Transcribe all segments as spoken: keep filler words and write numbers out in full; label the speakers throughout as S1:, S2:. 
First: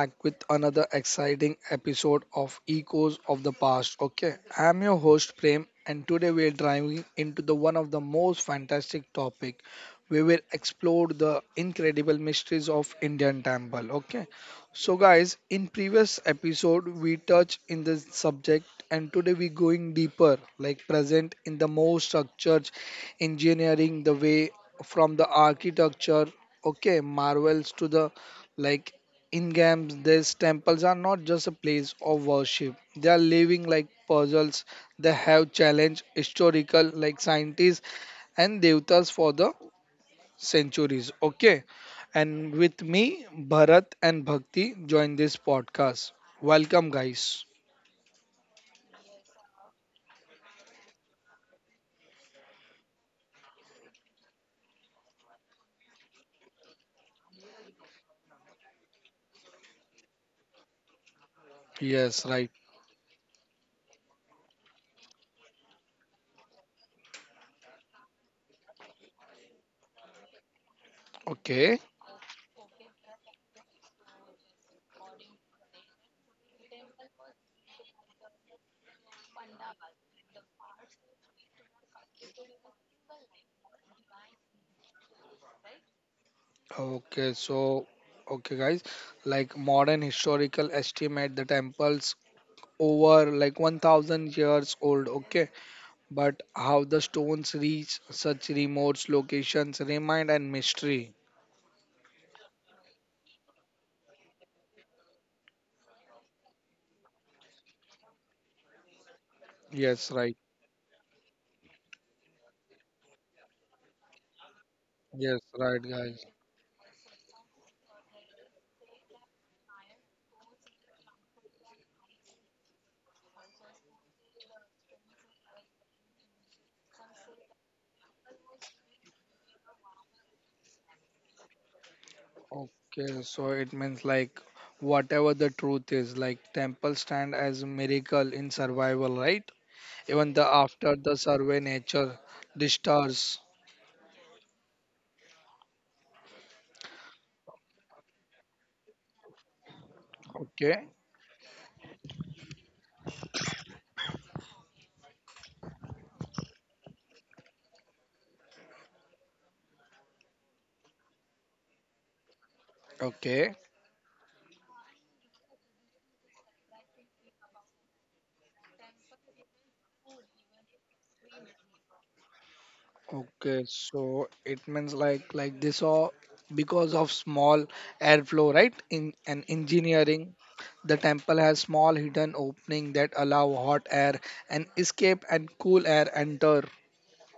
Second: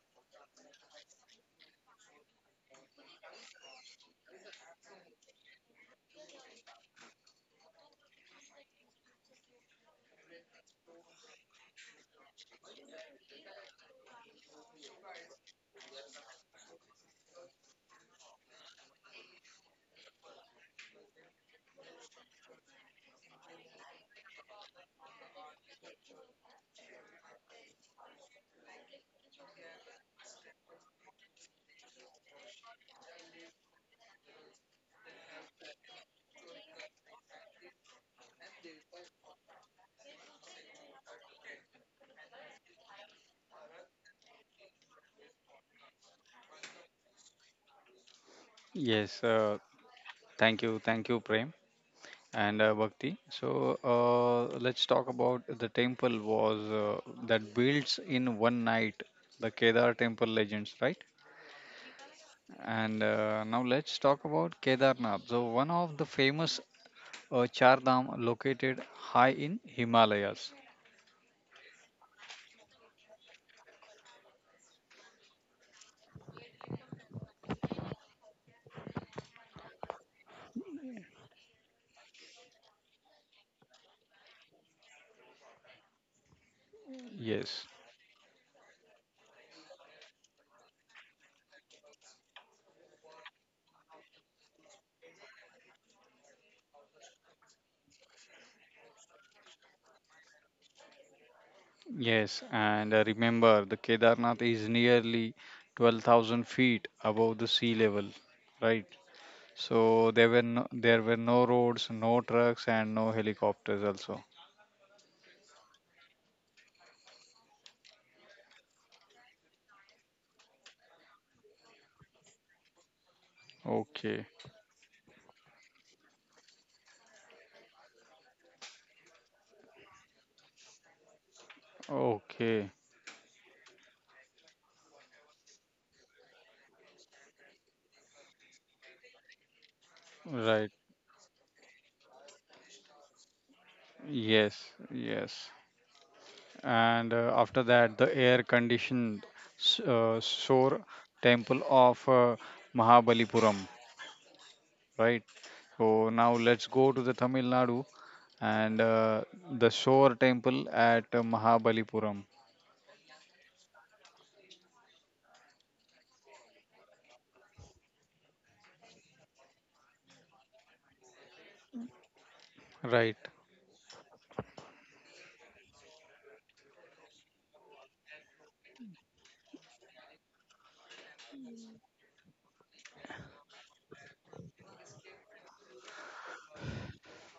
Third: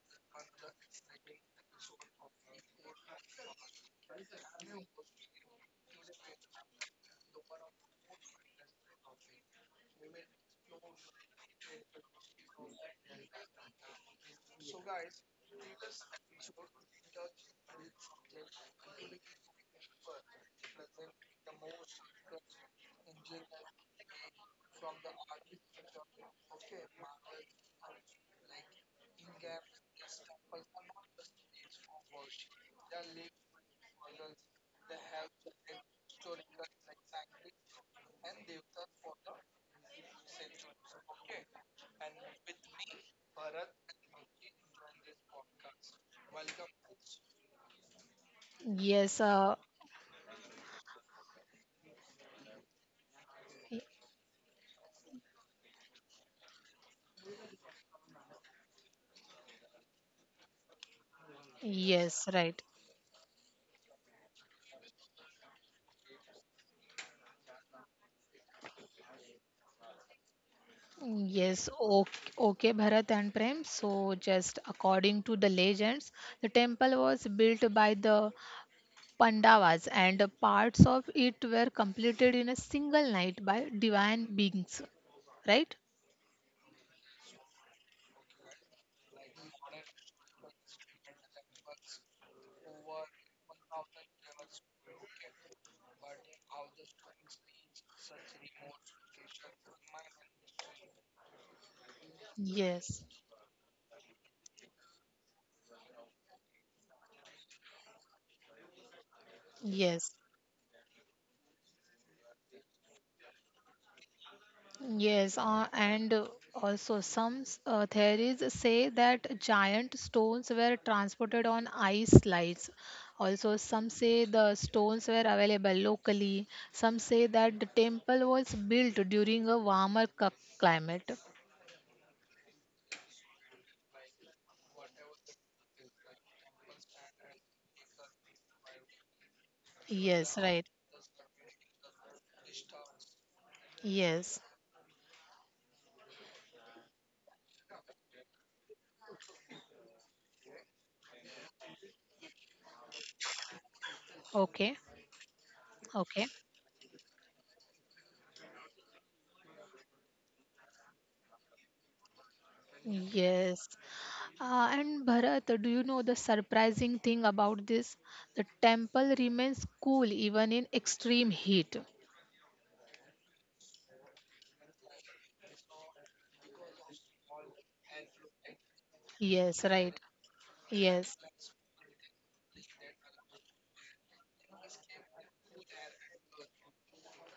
S1: back with another exciting episode of Echoes of the Past. Okay, I am your host Prem, and today we are driving into the one of the most fantastic topic. We will explore the incredible mysteries of Indian temple. Okay, so guys, in previous episode we touched in this subject, and today we going deeper, like present in the most structured engineering, the way from the architecture okay marvels to the like in games, these temples are not just a place of worship. They are living like puzzles. They have challenged historical like scientists and devatas for the centuries. Okay. And with me, Bharat and Bhakti join this podcast. Welcome guys.
S2: Yes,
S3: Yes, uh,
S2: uh, thank you, thank you, Prem and uh, Bhakti. So
S3: y-
S2: uh, let's talk about the temple was uh, that builds in one night, the Kedar temple legends, right?
S1: Yes,
S3: yes,
S1: right.
S3: right.
S2: And uh, now let's talk about Kedarnath. So one of the famous uh, Char Dham located high in Himalayas.
S3: Yes,
S1: Okay.
S3: okay, okay, Bharat and Prem. So, just according to the legends, the temple was built by the Pandavas, and parts of it were completed in a single night by divine beings, right?
S1: Okay,
S2: Yes,
S1: so okay guys, like modern historical estimate the temples over like one thousand years old, okay? But how the stones reach such remote locations remind and mystery.
S2: yes, and
S3: Yes,
S2: uh, remember the Kedarnath is nearly twelve thousand feet above the sea level, right?
S1: Yes,
S3: yes,
S2: So there
S1: right.
S2: were no, there were no roads, no trucks, and no helicopters also.
S3: Yes,
S1: Yes,
S3: uh,
S1: right,
S3: and
S1: guys.
S3: uh, also some uh, theories say that giant stones were transported on ice slides. Also, some say
S2: Okay,
S3: the stones were available locally. Some say that the temple was built during a warmer cu- climate.
S2: okay,
S1: Okay, so it means like whatever the truth is, like temple stand as miracle in survival, right? Even
S3: Yes,
S1: the
S3: right.
S2: right.
S1: after the survey nature disturbs.
S3: Yes.
S2: Yes, yes. And uh, after that, the air-conditioned s- uh, shore
S1: Okay,
S2: temple of uh, Mahabalipuram,
S3: Okay.
S2: right? So
S3: Okay.
S2: now let's go to the Tamil Nadu and uh, the shore temple at uh, Mahabalipuram,
S1: okay,
S3: Yes. Uh, and Bharat, do you know the surprising thing about this? The temple remains cool even in extreme heat.
S2: right?
S1: okay. So it means like like this all because of small airflow, right? In an
S3: Yes, right.
S1: engineering, the
S3: Yes,
S1: temple has small hidden opening that allow hot air and escape and cool air enter.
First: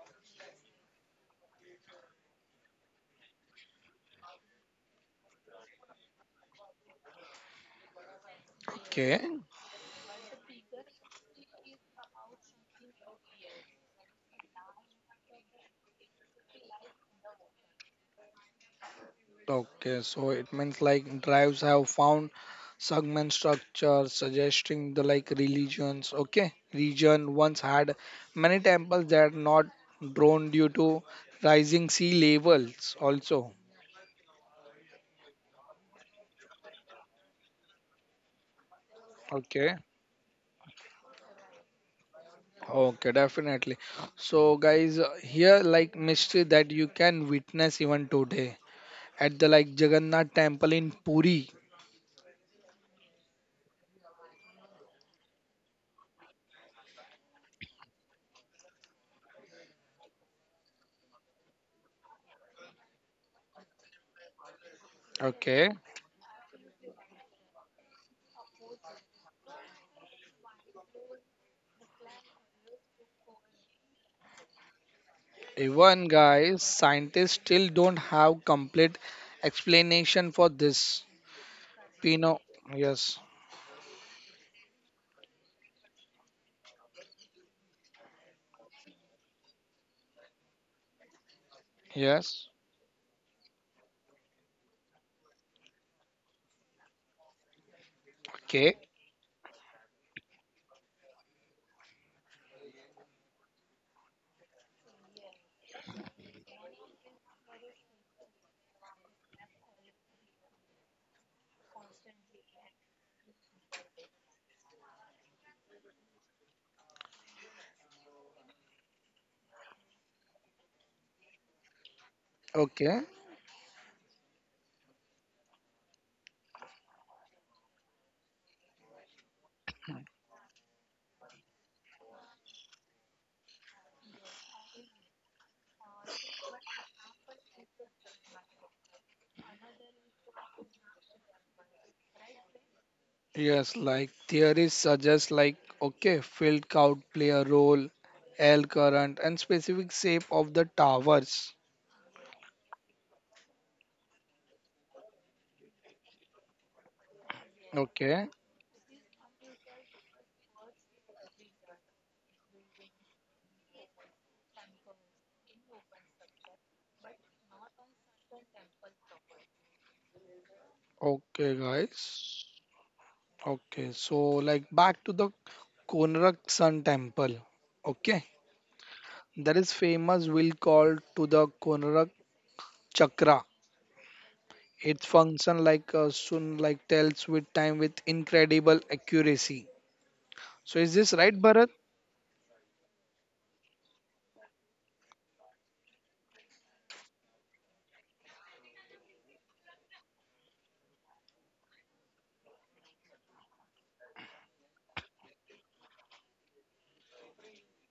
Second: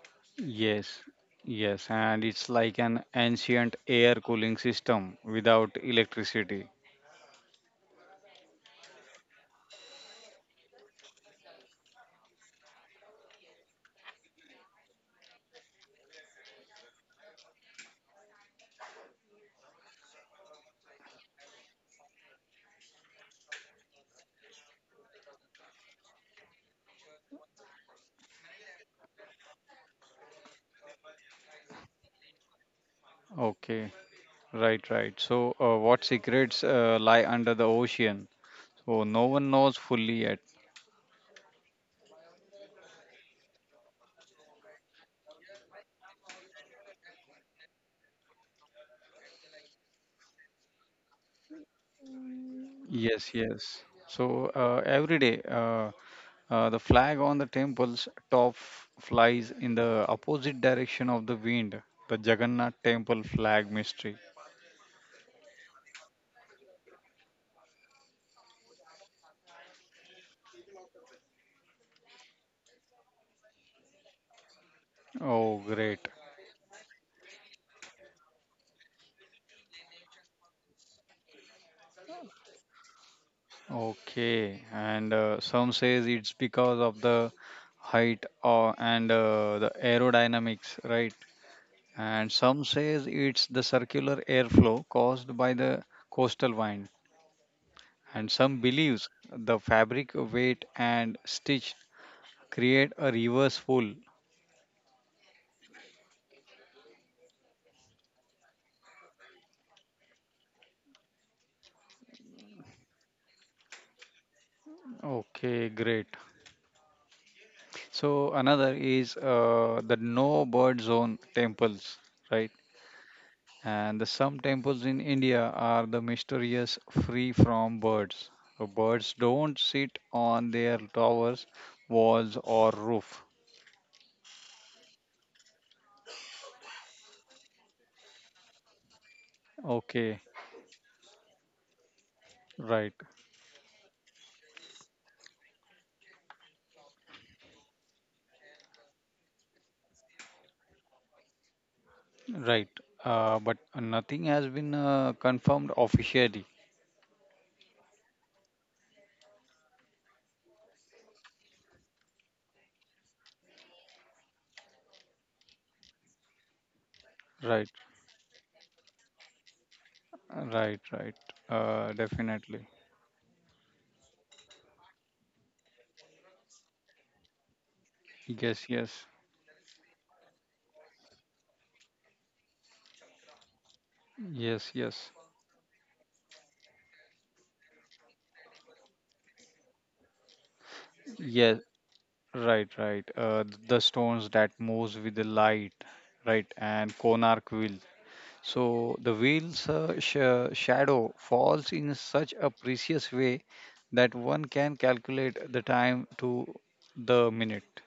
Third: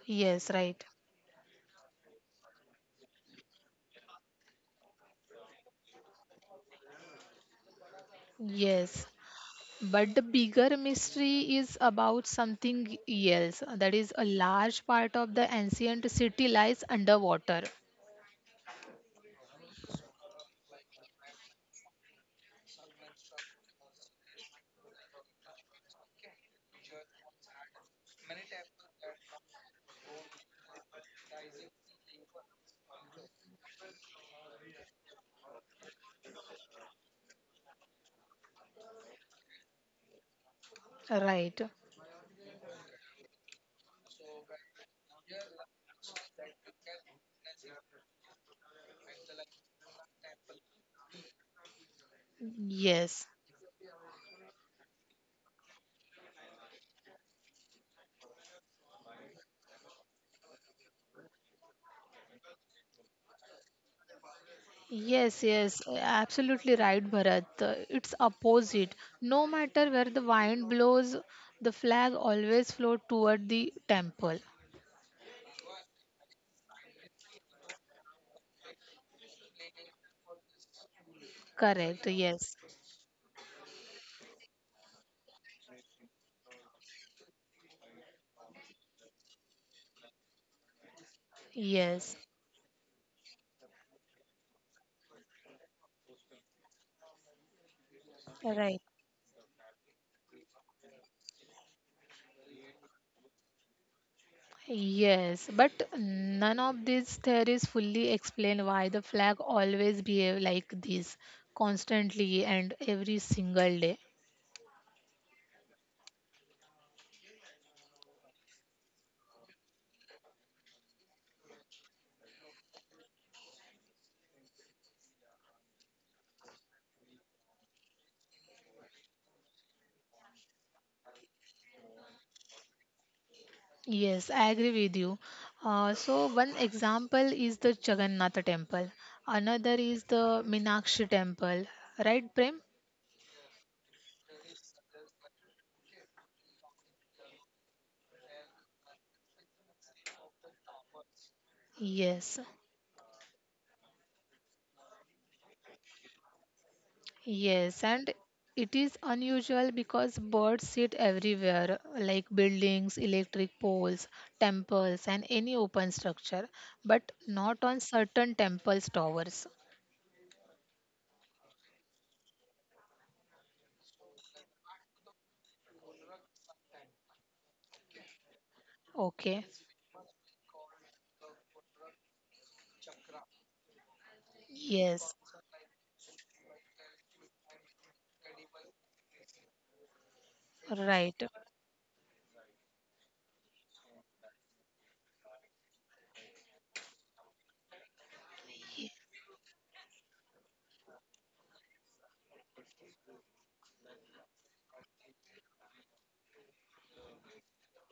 S3: yes, right.
S2: Yes, yes, and it's like an ancient air cooling system without electricity.
S3: Yes.
S1: Okay.
S3: But the bigger mystery is about something else. That is, a large part of the ancient city lies underwater.
S1: Okay, so it means like drives have found segment structures suggesting the like religions. Okay, region once had many temples that are not drawn due to rising sea levels also.
S2: Okay, right, right. So, uh, what secrets uh, lie under the ocean? So, no one
S1: Okay,
S2: knows fully yet.
S3: Right.
S1: okay, definitely. So, guys, uh, here like mystery that you can witness even today at the like Jagannath temple in Puri.
S3: Yes.
S2: Yes, yes. So, uh, every day, uh, uh, the flag on the temple's top f- flies in the opposite direction of the wind, the Jagannath temple flag mystery.
S3: Yes,
S1: Okay,
S3: yes, absolutely right, Bharat. Uh, It's opposite. No matter where the wind blows, the flag always float toward the temple.
S2: Oh,
S1: even
S2: great.
S1: guys, scientists still don't have complete explanation for this.
S3: Correct.
S1: Pino,
S3: Yes.
S1: yes,
S2: Okay, and uh, some says it's because of the height or and uh, the aerodynamics, right?
S3: Yes.
S2: And
S1: yes,
S2: some says it's the circular airflow caused by the coastal wind. And some
S1: okay,
S3: Right.
S2: believes the fabric weight and stitch create a reverse pull.
S3: Yes, but none of these theories fully explain why the flag always behave like this constantly and every single day.
S2: Okay, great. So another is uh, the no bird zone temples, right?
S1: okay,
S2: And the some temples in India are the mysterious free from birds. The birds don't sit on their towers, walls, or roof.
S3: Yes, I agree with you. Uh, so one example is the Jagannath temple. Another is
S2: Okay,
S3: the Minakshi temple. Right, Prem?
S2: right,
S1: yes. Like theories suggest, like okay, field count play a role, L current and specific shape of the towers.
S3: Yes.
S2: right. Uh, but nothing has been uh, confirmed officially.
S3: Yes, and
S1: Okay,
S3: it is unusual because birds sit everywhere, like buildings, electric poles, temples, and any open structure, but not
S2: Right,
S3: on certain temples' towers.
S2: right, right.
S1: okay,
S2: Uh,
S1: guys.
S2: definitely.
S1: Okay, so like back to the Konark Sun Temple. Okay.
S2: Yes, yes,
S3: Okay,
S1: There is famous wheel called to the Konarak Chakra.
S2: yes,
S1: It
S3: yes,
S2: yes,
S1: functions like a sun like tells with time with incredible accuracy. So is this
S3: right.
S1: right,
S2: yes.
S1: Bharat?
S2: Right, right. Uh, the stones that moves with the light, right, and Konark wheel. So the whale's uh, sh- shadow falls in such a precise way that one can calculate the time to the minute.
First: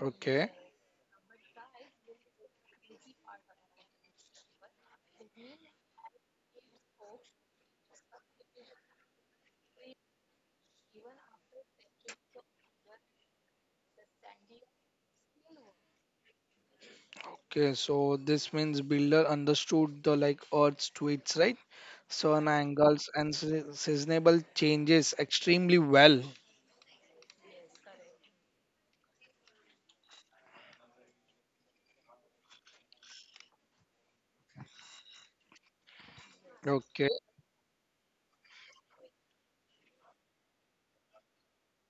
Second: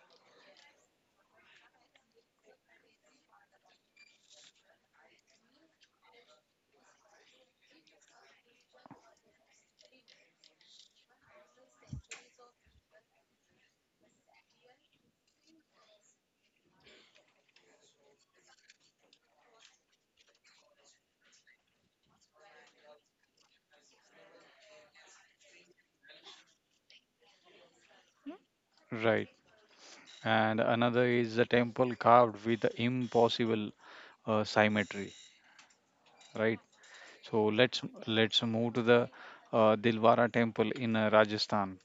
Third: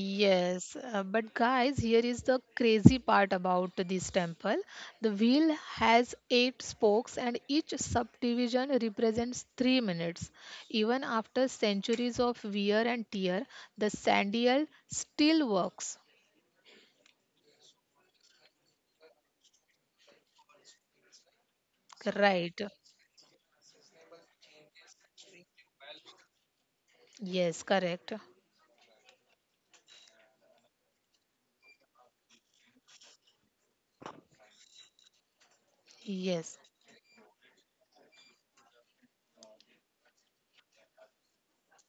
S1: Okay.
S3: uh, but guys, here is the crazy part about this temple. The wheel has eight spokes, and each subdivision represents three minutes. Even after centuries of wear and tear, the sandal still works.
S1: Okay, so this means builder understood the like Earth's twists, right? Sun
S3: Right.
S1: angles and se- seasonable changes extremely well.
S3: Yes, correct.
S2: Right. And another is the temple carved with the impossible uh, symmetry.
S3: Yes.
S2: Right.
S1: Okay.
S2: So let's let's move to the uh, Dilwara temple in uh, Rajasthan.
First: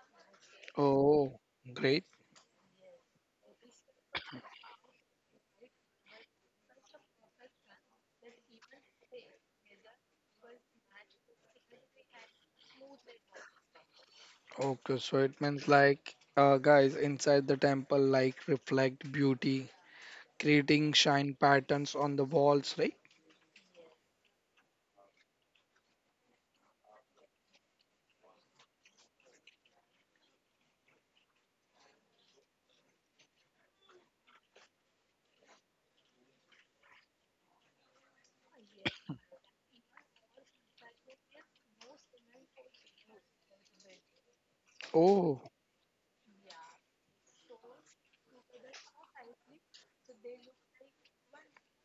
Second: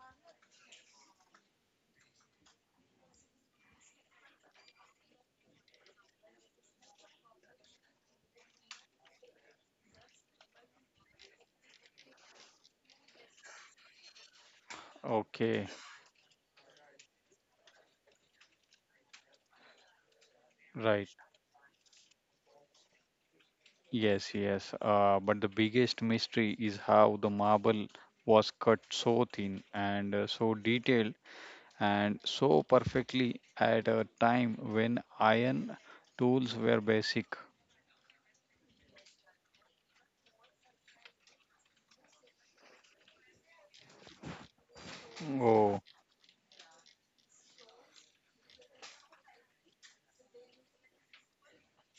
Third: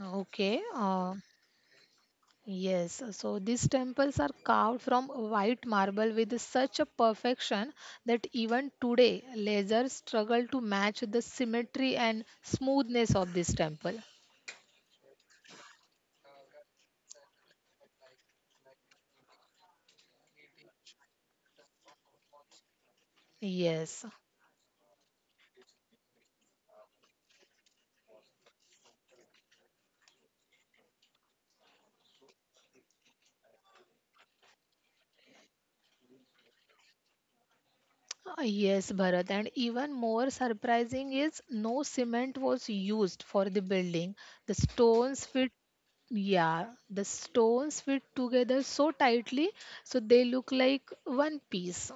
S3: Okay. Uh,
S1: Oh, great.
S3: Yes, so these temples are carved from white marble with such a perfection that even today lasers struggle to match the symmetry and smoothness of this temple.
S1: Okay, so it
S2: Okay.
S1: means like uh, guys inside the temple like reflect beauty creating
S2: Right.
S1: shine patterns on the walls, right?
S3: Yes,
S2: Yes. Yes. Uh, but the biggest mystery is how the marble was cut so thin and uh, so detailed and so perfectly at a time when iron tools were basic.
S3: Uh, yes, Bharat, and even more surprising is no cement was used for the building. The stones
S1: Oh,
S3: fit
S2: Oh,
S3: yeah, the stones fit together so tightly, so they look like one piece.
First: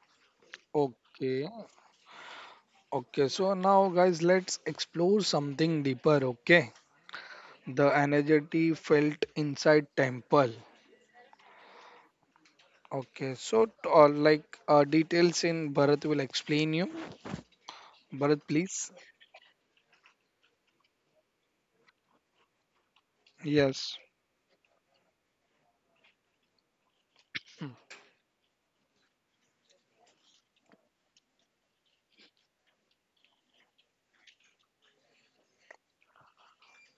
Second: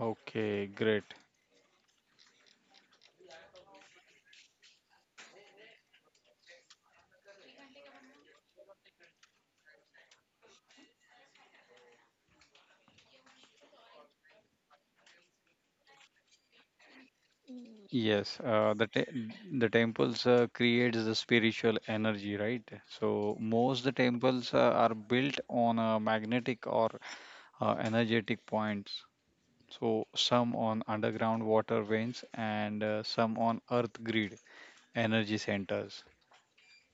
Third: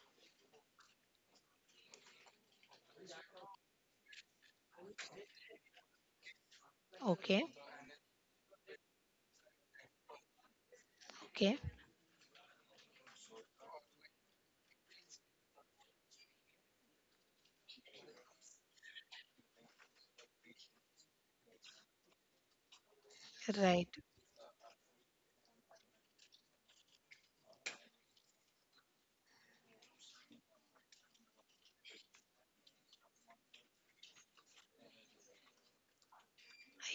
S2: okay, great.
S1: okay. Okay, so now, guys, let's explore something deeper, okay?
S3: Okay,
S1: The energy felt inside temple.
S3: okay,
S1: Okay, so t- uh, like uh, details in Bharat will explain you.
S2: Yes,
S1: Bharat,
S2: uh, the
S1: please.
S2: te- the temples uh, creates the spiritual energy, right? So most
S3: right.
S2: the
S1: Yes.
S2: temples uh, are built on uh, magnetic or uh, energetic points. So some on underground water veins and uh, some on earth grid energy centers.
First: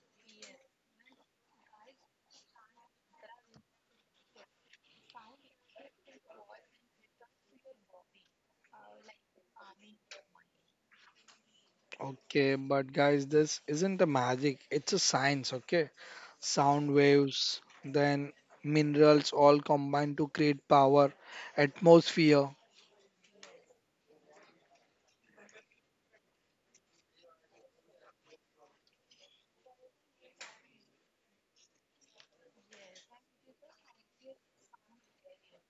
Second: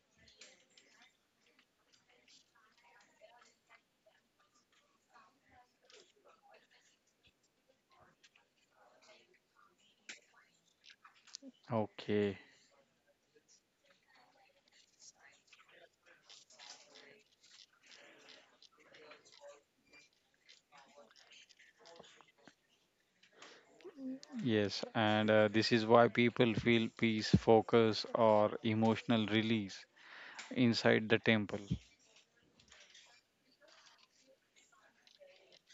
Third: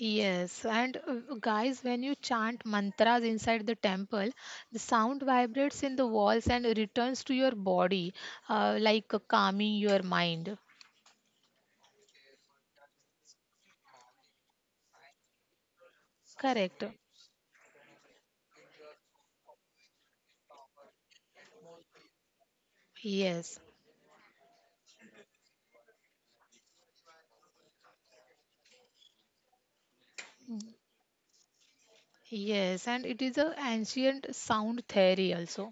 S3: Yes, and uh, guys, when you chant mantras inside the temple, the sound vibrates in the walls and returns to your body, uh, like uh, calming your mind.
S2: Okay.
S1: Okay, but guys, this isn't a magic, it's a science, okay?
S3: Correct.
S1: Sound waves, then minerals all combine to create power, atmosphere.
S3: Yes,
S2: Yes, and uh, this is why people feel peace, focus, or emotional release inside the temple.
S3: yes, and it is a ancient sound theory also.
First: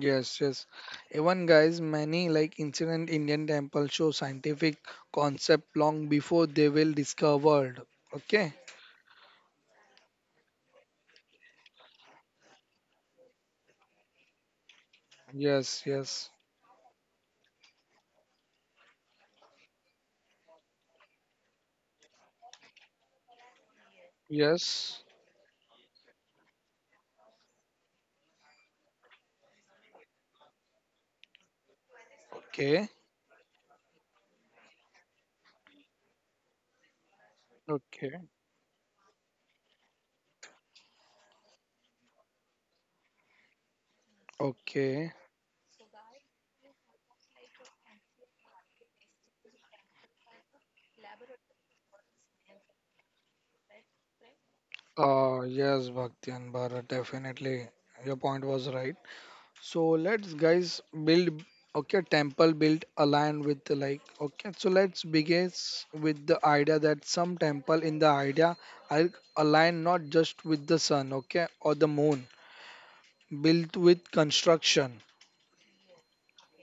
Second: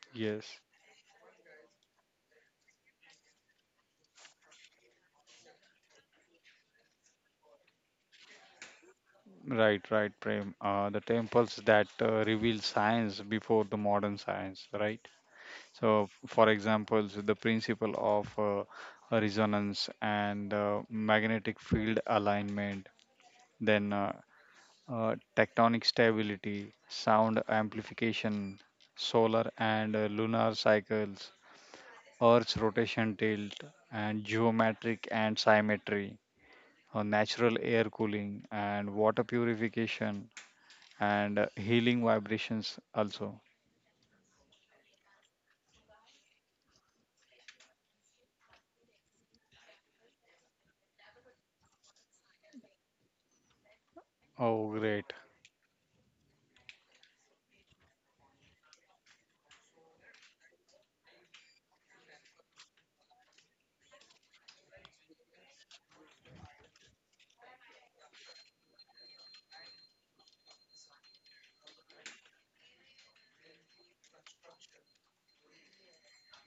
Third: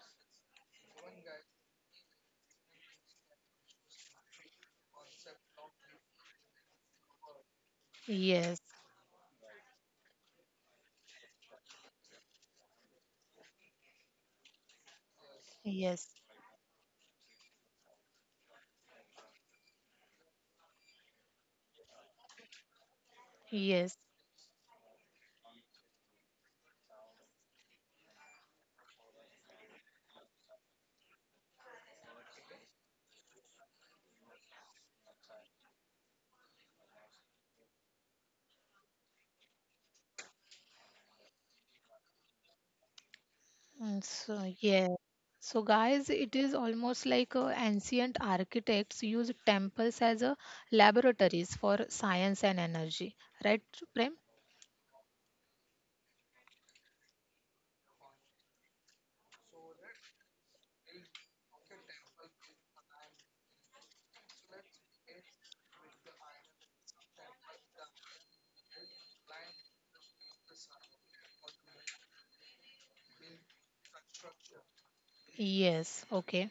S1: Yes,
S2: Yes,
S1: yes. Even guys, many like ancient Indian temples show scientific concept long before they will discovered. Okay.
S3: Yes,
S2: right, right, Prem. Uh, the temples that uh, reveal science before the modern science, right?
S1: Yes,
S3: yes,
S2: So,
S1: yes,
S2: for example, the principle of uh, resonance and uh, magnetic field alignment,
S3: yes.
S2: then uh,
S1: yes.
S2: uh, tectonic stability, sound amplification, solar and uh, lunar cycles, Earth's
S1: Okay,
S2: rotation tilt and geometric and symmetry, uh, natural air
S1: okay,
S2: cooling and water purification and uh, healing vibrations also.
S3: Mm, So, yeah.
S1: okay.
S3: So, guys, it is almost like uh, ancient architects use temples as a laboratories for science and energy, right, Prem?
S2: Oh, great.
S1: Uh, yes, Bhakti and Bharat, definitely. Your point was right. So let's guys build okay temple build align with the like okay, so let's begins with the idea that some temple in the idea are aligned not just with the sun okay or the moon built with construction,
S3: Yes, okay.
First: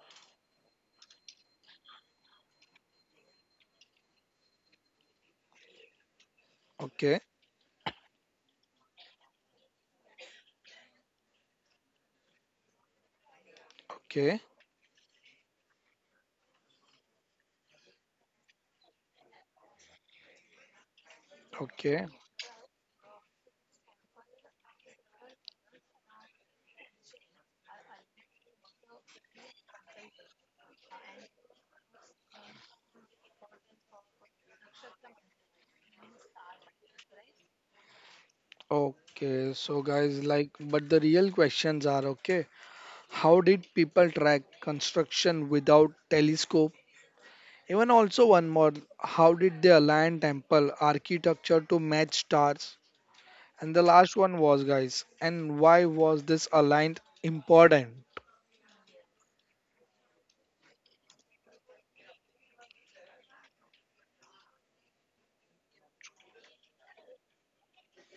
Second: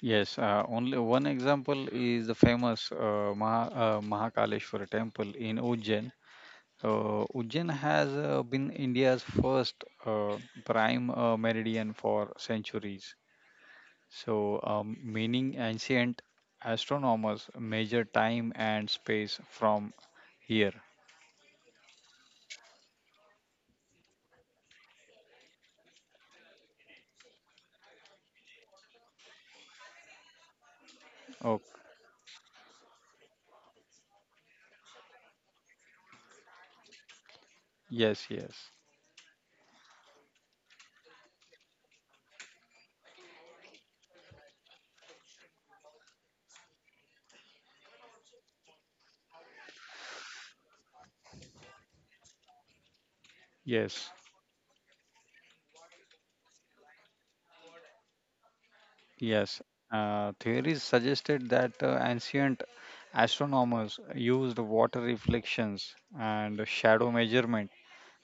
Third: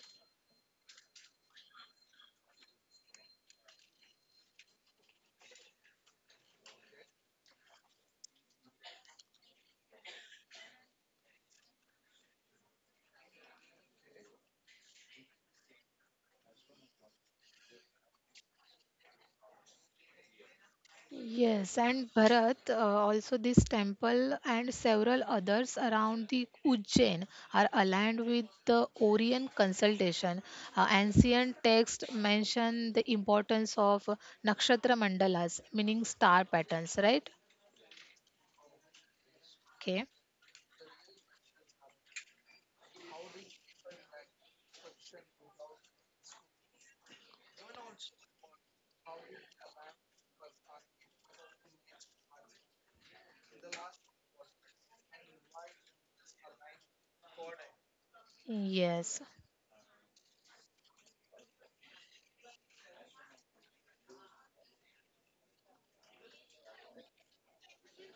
S2: Yes, uh, only one example is the famous uh, Maha, uh, Mahakaleshwara temple in Ujjain. Uh,
S1: okay,
S2: Ujjain has uh, been India's first uh, prime uh, meridian for centuries.
S1: okay,
S2: So, um, meaning ancient astronomers measure time and space from here.
S3: Yes,
S1: okay.
S3: and Bharat, uh, also this temple and several others around the Ujjain are aligned with the Orient consultation. Uh,
S2: Oh,
S3: ancient texts mention the importance of nakshatra mandalas, meaning star patterns, right?
S2: yes, yes,
S1: Okay, so
S3: Okay.
S1: guys like but the real questions are okay, how did people track construction without telescope? Even also one more, how did they align temple architecture to match stars? And the
S2: yes,
S1: last one was guys, and why was this aligned important?
S3: Yes,
S2: yes. Uh, theories suggested that uh, ancient astronomers used water reflections and shadow measurement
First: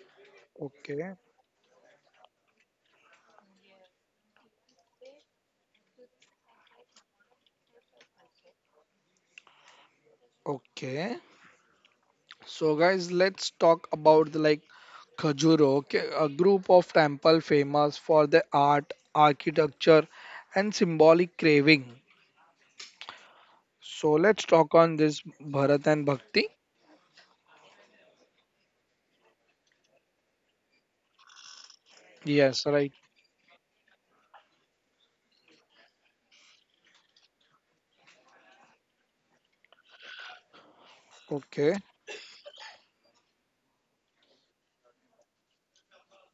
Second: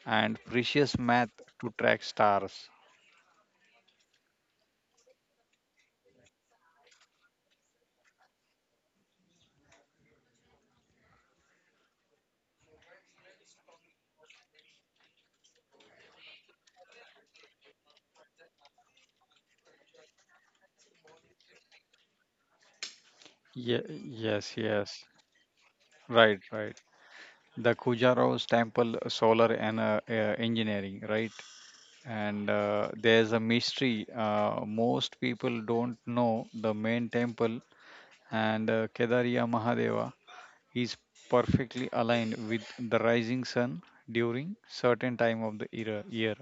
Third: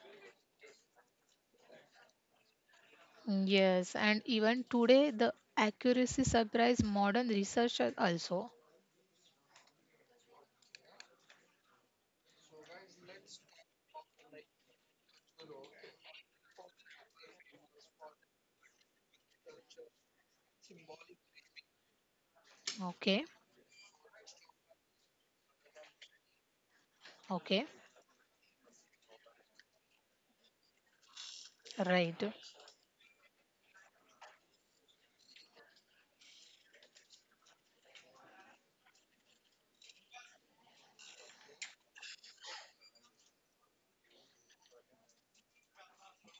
S2: and precious
S1: Okay,
S2: math to track stars.
S3: yes, and even today the accuracy surprise modern researchers also.
S1: okay. So guys, let's talk about the like Khajuro, okay, a group of temple famous for their art, architecture, and symbolic craving.
S3: Okay,
S2: Ye-
S1: So let's
S2: yes,
S1: talk
S2: yes.
S1: on this Bharat and
S2: Right,
S1: Bhakti.
S2: right.
S3: okay,
S2: The Khujarov's temple solar and uh, uh, engineering, right?
S3: right.
S2: And
S1: Yes,
S2: uh,
S1: right.
S2: there's a mystery. Uh, most people don't know the main temple and uh, Kedariya Mahadeva is
S1: Okay,
S2: perfectly aligned with the rising sun during certain time of the era, year.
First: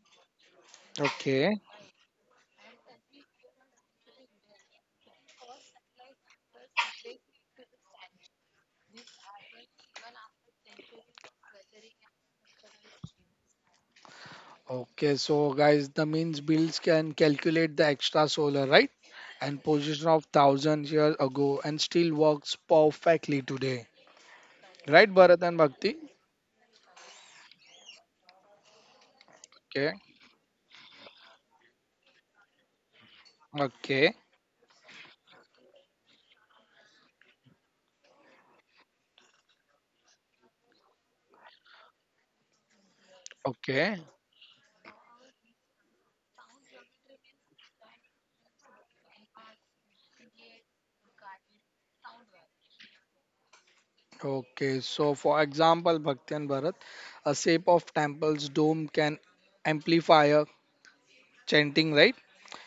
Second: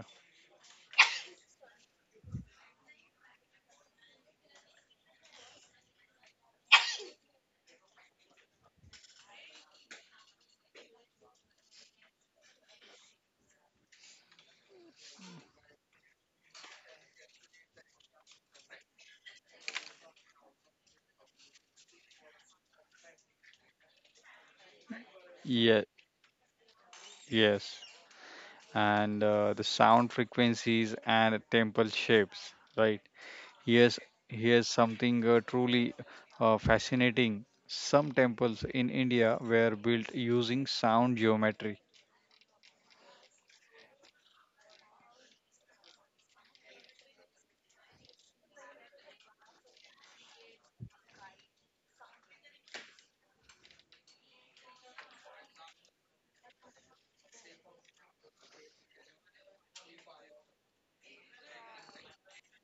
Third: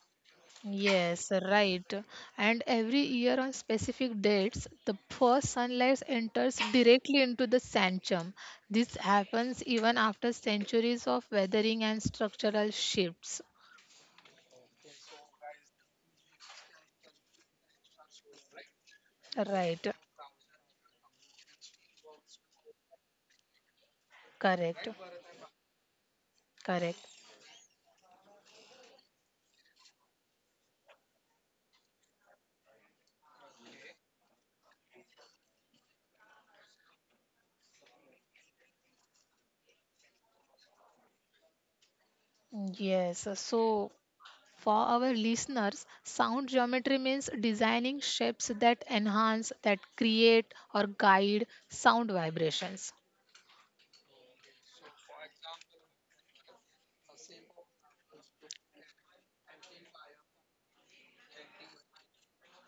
S3: Yes,
S1: okay.
S3: right. And every year on specific dates, the first sunlight enters directly into the sanctum. This happens even after centuries of weathering and structural shifts.
S1: Okay, so guys, the means bills can calculate the extra solar, right? And
S3: Right.
S1: position of thousands years ago and still works perfectly today.
S3: Correct.
S1: Right, Bharat
S2: Yeah,
S1: and Bhakti?
S3: Correct.
S2: yes, and uh, the sound
S1: Okay,
S2: frequencies and temple shapes. Right. Here's
S1: okay,
S2: here's something uh, truly uh, fascinating. Some temples in India were built using sound geometry.
S3: Yes. So,
S1: okay,
S3: for our listeners, sound geometry means designing shapes that enhance, that create, or guide sound vibrations.
S1: okay. So, for example, Bhakti and Bharat, a shape of temple's dome can amplify a chanting, right?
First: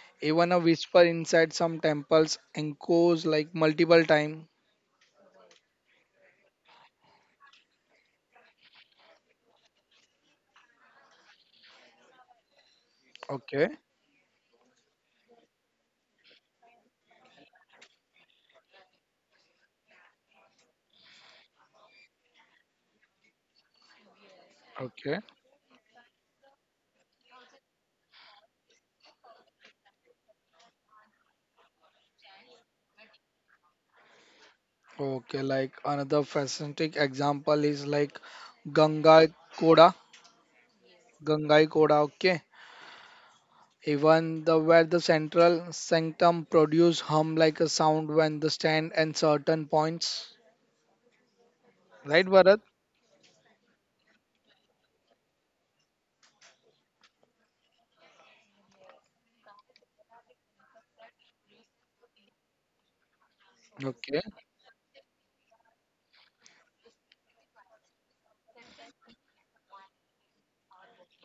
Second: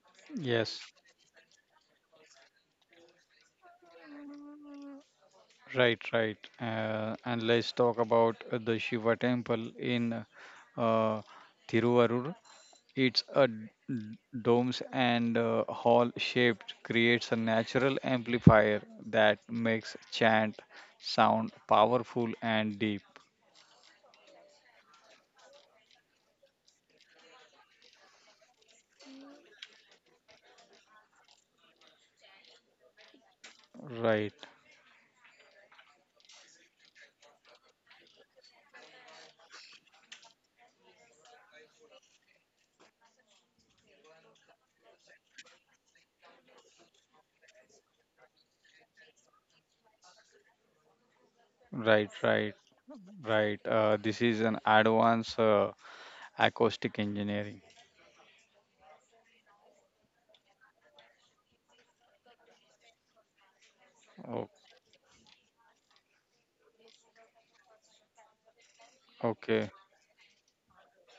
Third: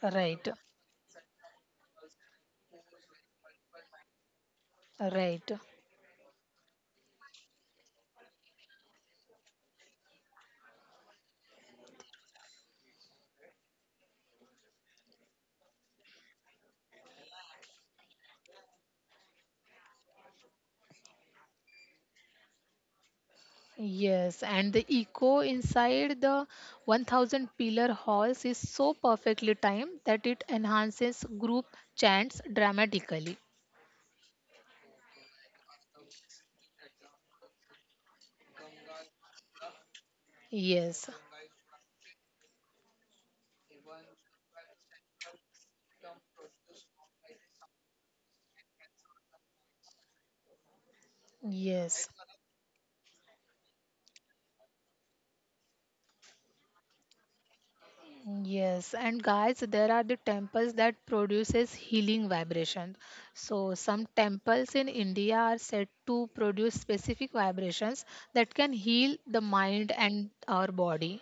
S3: Right.
S1: Even a
S2: Yes.
S1: whisper inside some temples echoes like multiple time.
S3: Right.
S2: Right, right. Uh, and let's talk about uh, the Shiva temple in uh, Thiruvarur. It's a d-
S1: Okay,
S2: domes and uh, hall shaped, creates a natural amplifier that makes chant sound powerful and deep.
S3: Yes, and the
S1: okay.
S3: echo inside the one thousand pillar halls is so perfectly timed that it enhances group chants dramatically.
S2: Right,
S1: Okay, like another fascinating example is like Gangai Koda.
S3: Yes,
S1: Gangai Koda, okay. Even the where the central sanctum produce hum like a sound when the stand and certain points.
S3: yes,
S2: right,
S1: Right,
S2: right,
S1: Bharat?
S2: right. Uh, this is an advanced uh, acoustic engineering.
S3: yes. And guys, there are the temples that produces healing vibrations. So some
S1: Okay.
S2: O-
S3: temples in India are said to produce specific vibrations that can heal the
S2: okay,
S3: mind and our body.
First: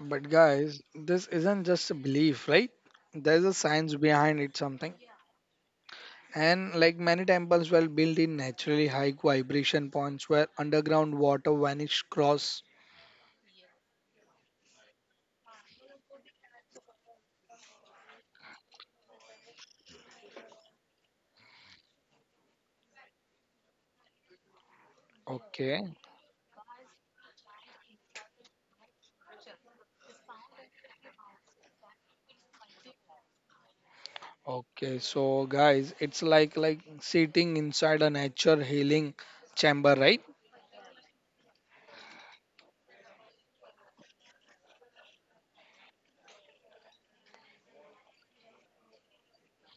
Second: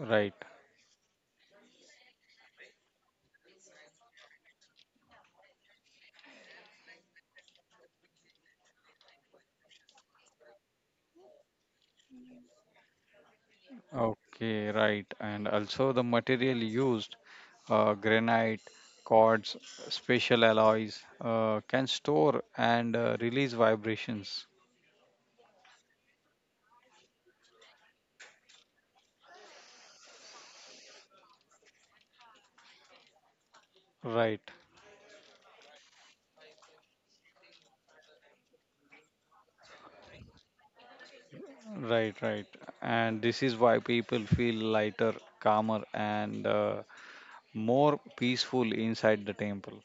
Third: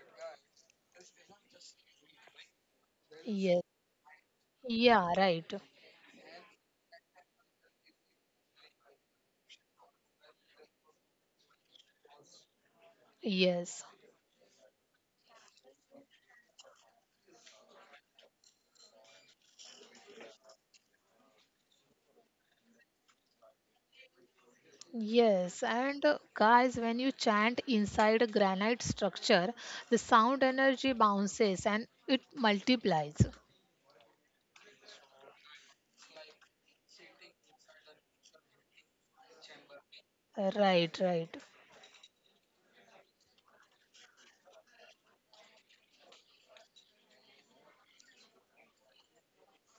S1: But guys, this isn't just a belief, right? There's a
S3: Yes.
S1: science behind it something.
S3: Yeah, right.
S1: And like many temples were built in naturally high vibration points where underground water vanished cross.
S3: Yes.
S2: Okay, right. And also the material used uh, granite, quartz, special alloys uh, can store and uh, release vibrations.
S3: Yes,
S1: Okay.
S3: and uh, guys, when you chant inside a granite structure, the sound energy bounces and it multiplies.
S2: Right,
S1: Okay, so guys, it's like like sitting inside a nature healing chamber, right?
S3: Right, right.
S2: right, right. And this is why people feel lighter, calmer, and uh, more peaceful inside the temple.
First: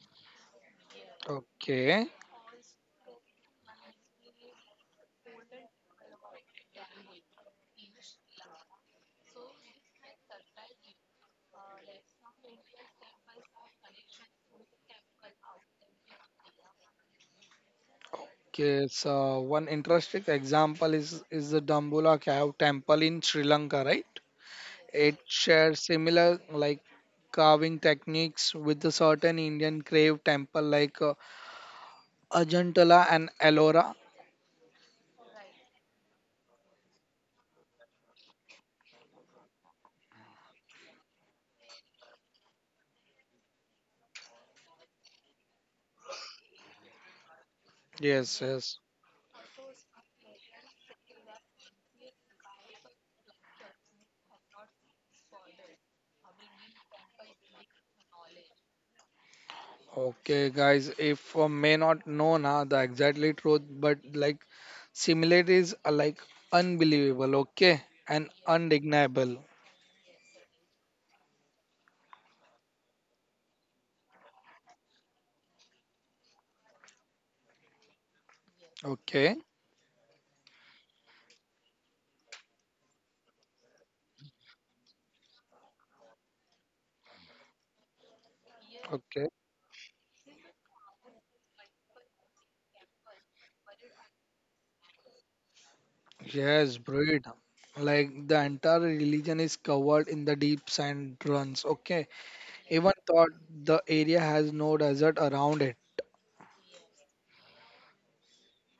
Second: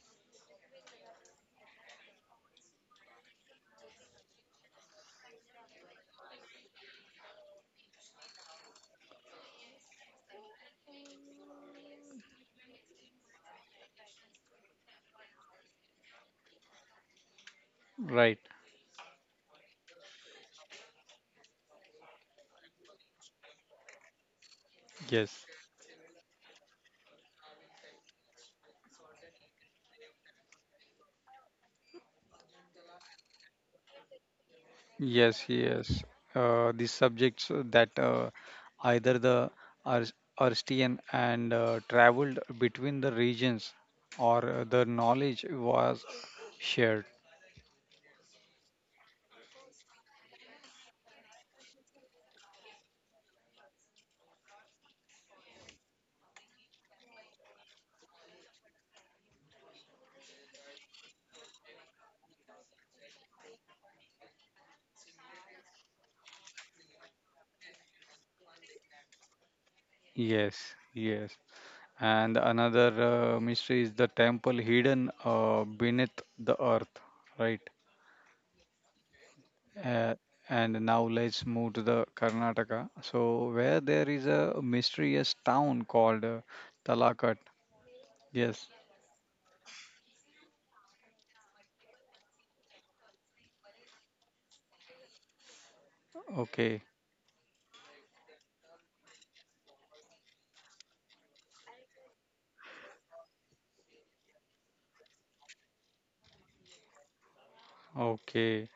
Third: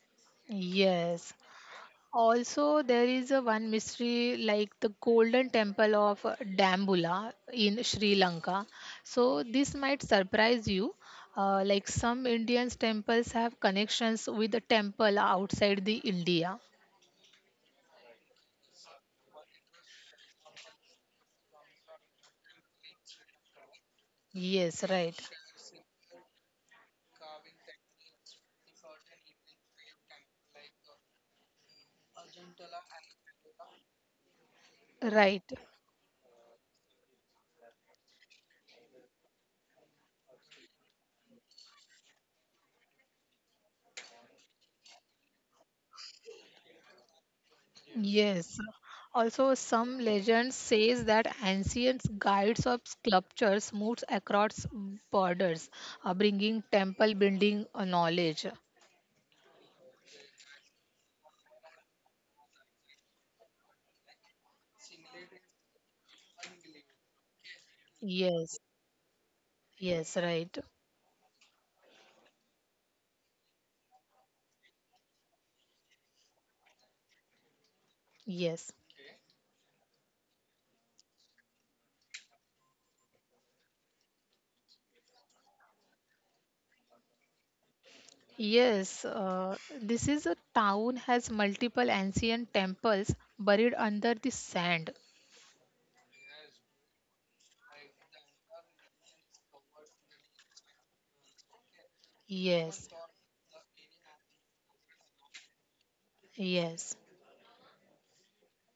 S3: Yes.
S1: Okay.
S3: Also, there is a one mystery like the Golden Temple of uh, Dambula in Sri Lanka. So this might surprise you. Uh, like some Indians temples have connections with the temple outside the India.
S2: Right,
S1: Okay, so one interesting example is is the Dambulla cave temple in Sri Lanka, right?
S3: Yes, right.
S1: It
S2: yes,
S1: shares similar like carving techniques with the certain Indian cave temple like uh, Ajantala and Ellora.
S2: yes,
S3: Right.
S2: yes. Uh, these subjects that uh, either the Ars- Arstian and uh, traveled between the regions or uh, the knowledge was shared.
S1: Yes,
S3: Yes.
S1: yes.
S3: Also, some legends says that ancient guides of sculptures moves across borders, uh, bringing temple building uh, knowledge.
S1: Okay, guys, if uh, may not know na the exactly truth, but like similarities are like unbelievable, okay, and
S3: Yes.
S1: undeniable,
S3: Yes. Right.
S2: Yes, yes. And another uh, mystery is the temple hidden uh, beneath the earth, right?
S3: Yes.
S1: okay,
S2: Uh, and now let's move to the Karnataka. So where there is a mysterious town called uh, Talakat. Yes.
S3: Yes.
S1: okay.
S3: Uh, this is a town has multiple ancient temples buried under the sand.
S1: Yes,
S2: Okay.
S1: breed. Like the entire religion is covered in the deep sand dunes, okay.
S3: Yes.
S1: Even thought the area has no desert around it.
S3: Yes.
S2: Okay.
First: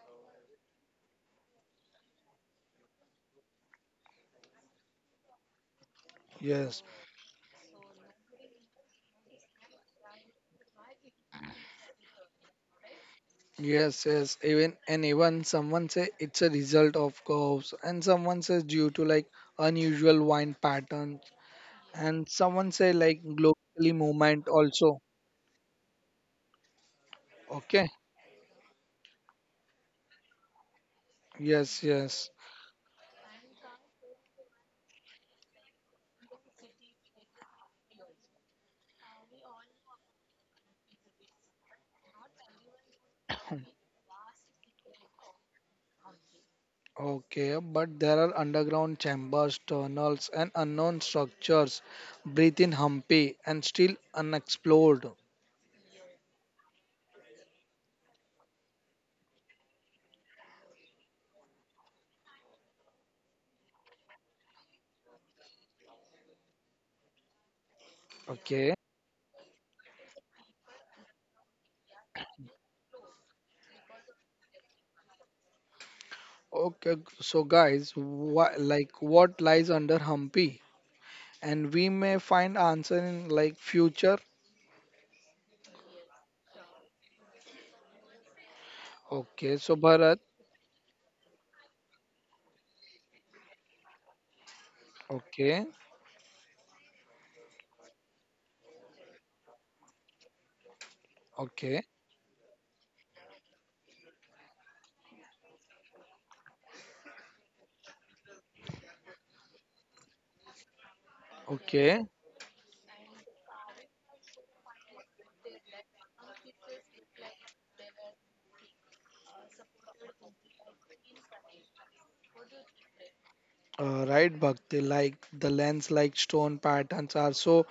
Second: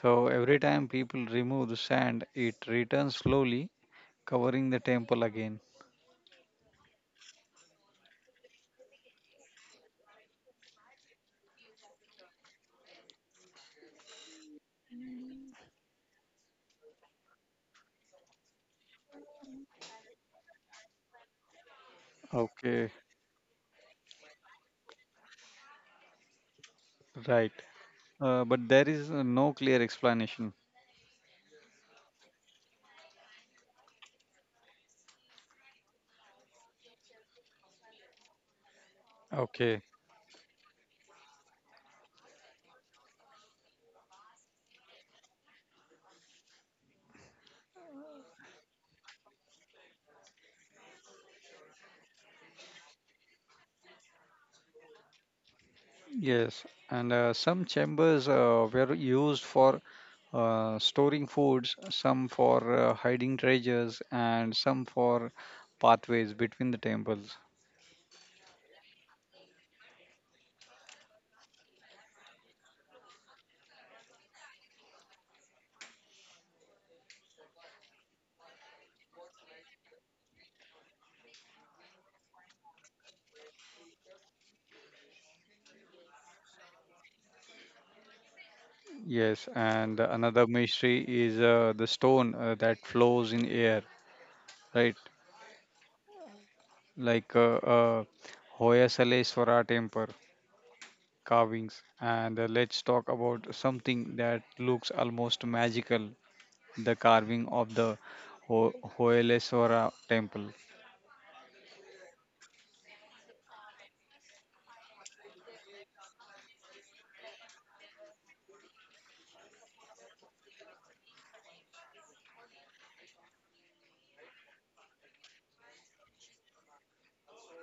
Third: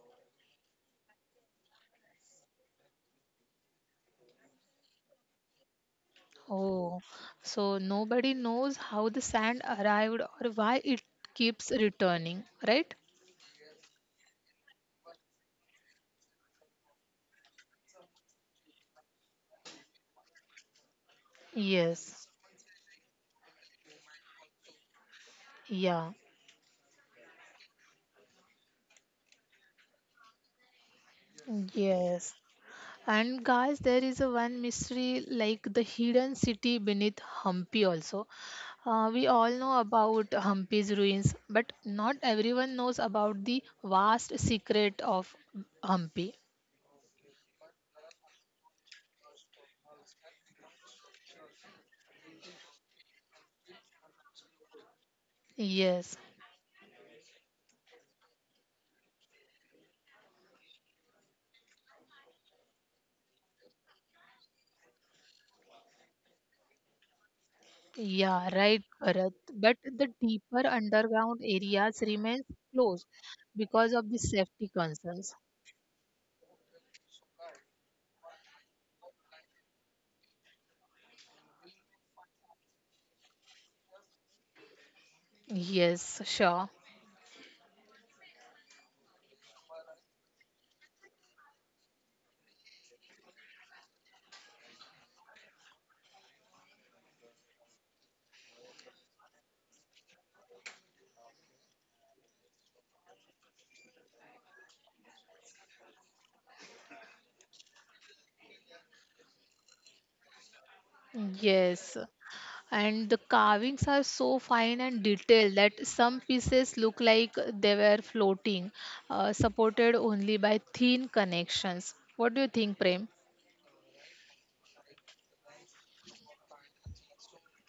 S2: So every time people remove the sand, it returns slowly, covering the temple again.
S1: Yes,
S3: Oh, so nobody knows how the sand arrived or why it keeps returning, right?
S1: yes, yes. Even and even someone say it's a result of curves, and someone says due to like unusual wind pattern, and
S3: Yes,
S1: someone say
S2: Okay.
S1: like globally movement also,
S3: yeah,
S2: Right.
S1: okay,
S2: Uh, but there is uh, no clear explanation.
S1: yes, yes,
S3: yes. And guys, there is a one mystery like the hidden city beneath Hampi also. Uh, we all know
S2: Okay.
S3: about Hampi's ruins, but not everyone knows about the vast secret of Hampi.
S1: okay, but there are underground chambers tunnels and unknown structures breathe in humpy and still unexplored.
S3: Yes,
S2: Yes, and uh, some chambers uh, were used for uh, storing foods, some for uh, hiding treasures, and some for pathways between the temples.
S3: yeah,
S1: Okay,
S3: right, Bharat. But the deeper underground areas remain closed because of the safety concerns.
S1: okay, so guys wha- like what lies under Hampi and we may find answer in like future.
S3: Yes, sure.
S2: Yes,
S1: Okay, so
S2: and
S1: Bharat,
S2: another mystery is uh, the stone uh, that flows in air, right?
S1: okay,
S2: Like uh, uh, Hoya Saleswara temple
S1: okay,
S2: carvings. And uh, let's talk about something that looks almost magical, the carving of the Ho- Hoyaleswara temple.
S3: Yes.
S1: okay,
S3: And the carvings are so fine and detailed that some pieces look like they were floating, uh, supported only by thin connections. What do you think, Prem?
S1: uh, right, Bhakti, like the lens like stone patterns are so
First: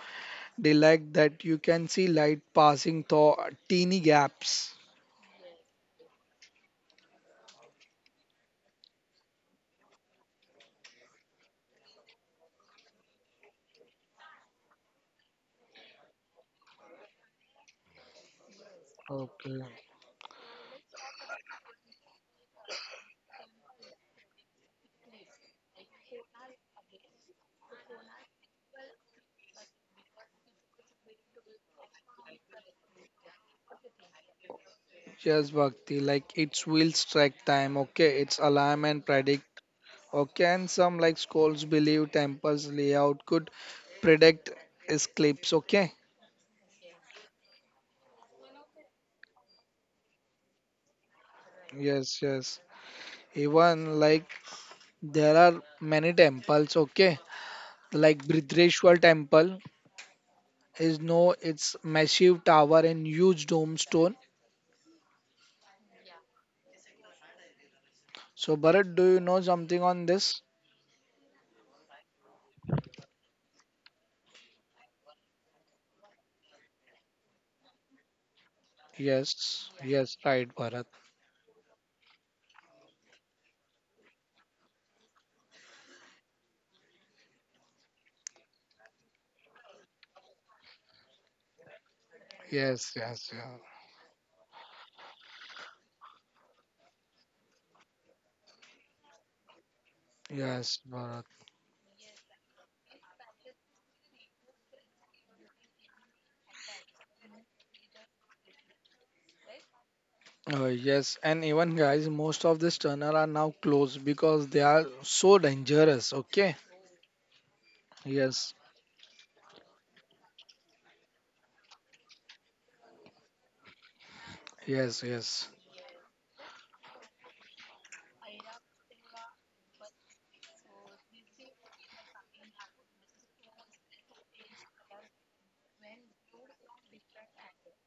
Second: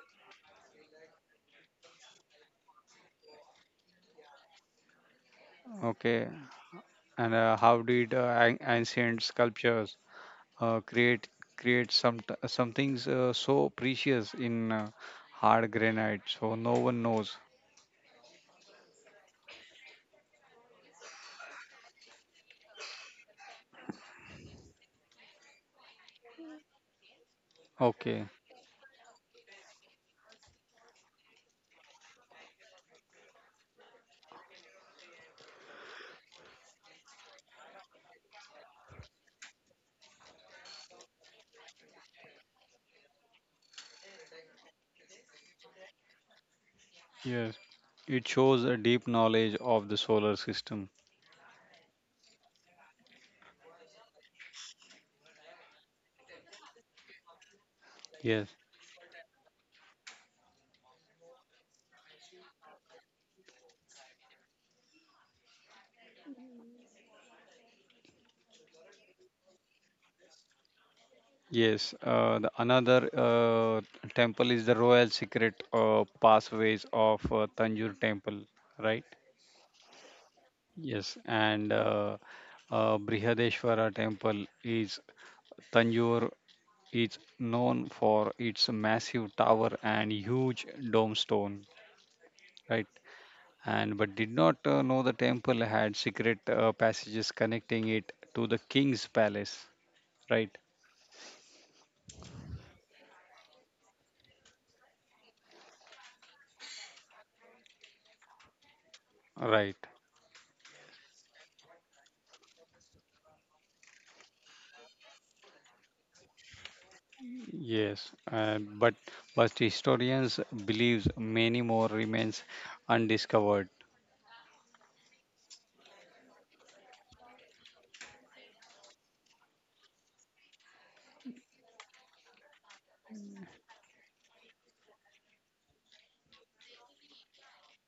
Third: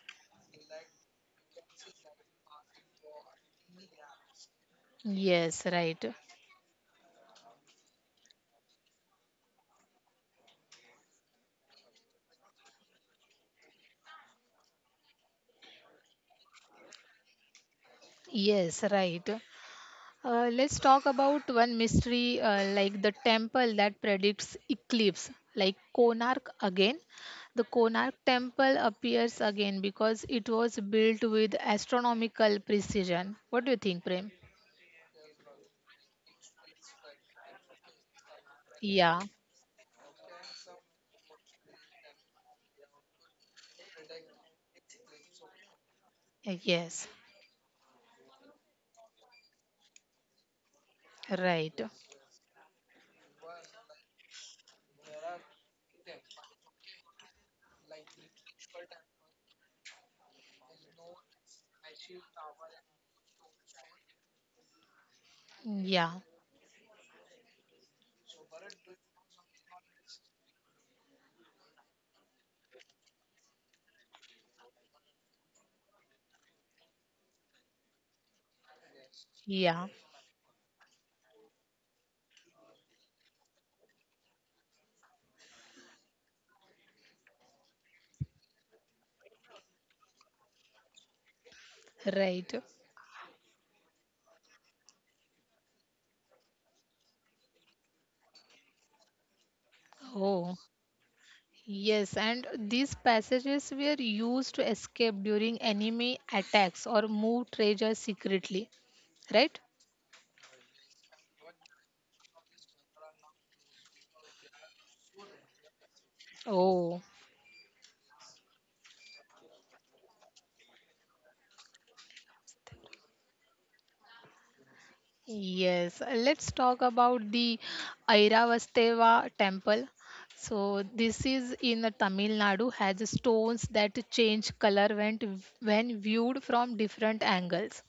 S1: they like that you can see light passing through teeny gaps.
S3: Yes, right.
S2: Okay, and uh, how did uh, an- ancient sculptures uh, create create some t- some things uh, so precious in uh, hard granite, so no one knows.
S3: Yes, right.
S1: Okay.
S3: Uh, let's talk about one mystery uh, like the temple that predicts eclipse, like Konark again. The Konark
S2: Okay,
S3: temple appears again because it was built with astronomical precision. What do you think, Prem?
S1: Yes, Bhakti, like its will strike time, okay, its alarm
S3: Yeah,
S1: and predict, okay, and some like schools believe temples layout could predict eclipse, okay.
S3: uh, yes,
S2: yes, it shows a deep knowledge of the solar system.
S3: right.
S1: Yes, yes. Even like there are many temples, okay, like
S2: Yes,
S1: Bridreshwar temple is no, it's massive tower and huge dome stone.
S3: Yeah,
S1: So, Bharat, do you know something on this?
S2: yes, uh, the another uh, temple is the royal secret uh, pathways of uh, tanjore temple, right.
S1: Yes,
S3: yeah,
S1: yes, right, Bharat.
S2: Yes, and uh, uh, Brihadeshwara temple is Tanjore, is known for its massive tower and huge dome stone,
S3: right.
S2: right?
S1: Yes, yes, yeah.
S2: And but did not uh, know the temple had secret uh, passages connecting it to the king's palace, right?
S3: Oh,
S1: Yes, Bharat.
S3: yes, and these passages were used to escape during enemy attacks or move treasure secretly, right?
S2: Right.
S1: Uh, yes, and even guys, most of these tunnel are now closed because they are so dangerous. Okay.
S3: Oh,
S2: Yes,
S1: Yes,
S2: uh, but but historians believes many more remains undiscovered.
S1: yes, yes.
S3: yes. Let's talk about the Airavasteva temple. So this is in uh, Tamil Nadu has stones that change color when when viewed from different angles.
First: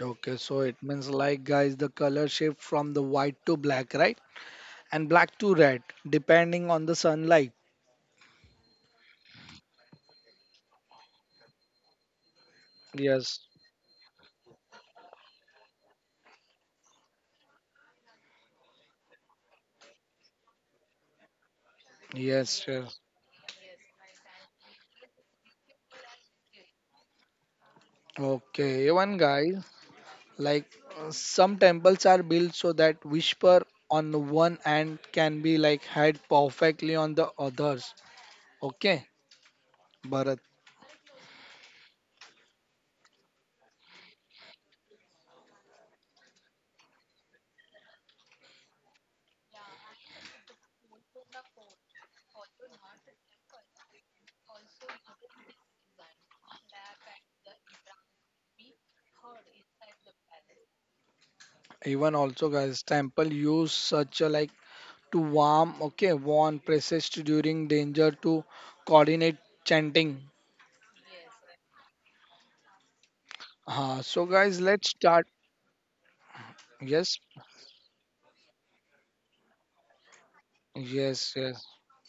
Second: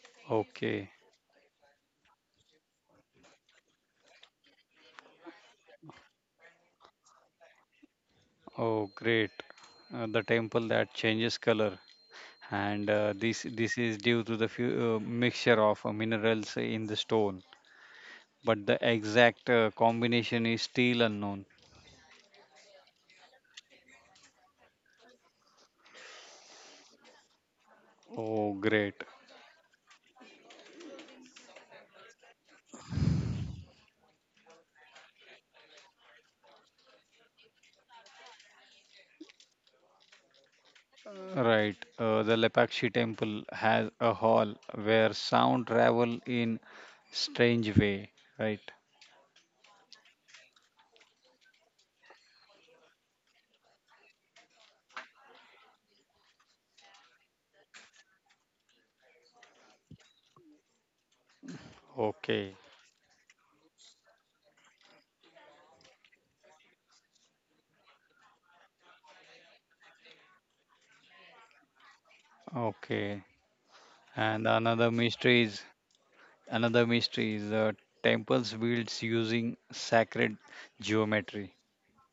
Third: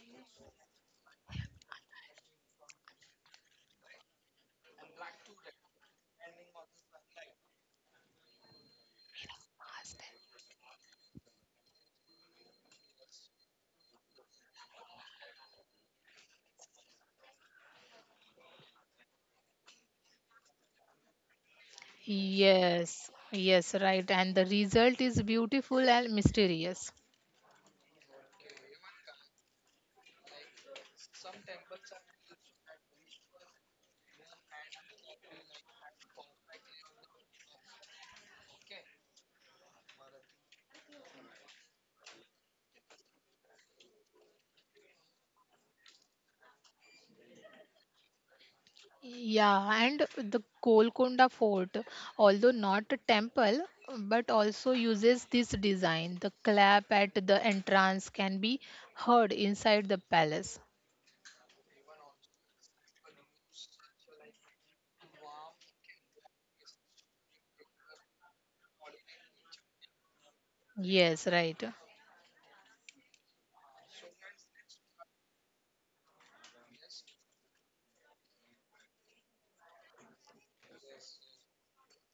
S1: Okay, so it
S2: Okay.
S1: means like guys, the color shift from the white to black, right? And black to red, depending on the sunlight.
S2: Oh, great. Uh, the temple that changes color. And uh, this
S1: Yes,
S2: this is due to the few, uh, mixture of uh, minerals in the stone, but the exact uh, combination is still unknown.
S1: yes,
S3: Yes,
S1: yes.
S3: yes, right. And the result is beautiful and mysterious.
S2: Oh, great.
S1: Okay, even guys, like uh, some temples are built so that whisper on the one end can be like heard perfectly on the others. Okay, Bharat.
S2: Right. Uh, the Lepakshi temple has a hall where sound travel in strange way, right?
S3: Yeah, and the Golconda Fort, although not a temple, but also uses this design. The clap at the entrance can be heard inside the palace.
S1: Even
S2: Okay.
S1: also, guys, temple use such a like to warm, okay, warn priests during danger to coordinate chanting.
S3: Yes, right.
S2: Okay.
S1: Uh, so,
S2: And
S1: guys,
S2: another
S1: let's start.
S2: mystery is another
S1: Yes,
S2: mystery is the temples built using sacred
S1: yes,
S2: geometry.
S1: yes.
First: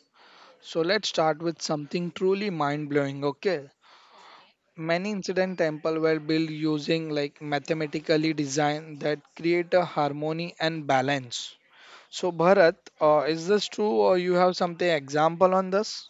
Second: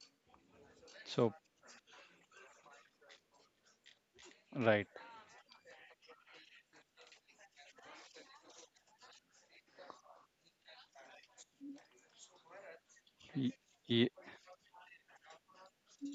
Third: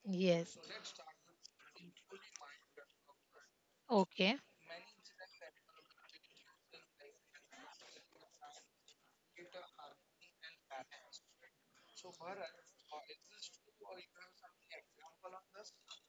S3: Yes.
S1: So let's
S2: So,
S1: start with something truly mind blowing, okay?
S3: Okay.
S2: right.
S1: Many incident temple were built using like mathematically design that create a harmony and balance. So Bharat, uh,
S2: Y-
S1: is this true
S2: y-
S1: or you have something example on this?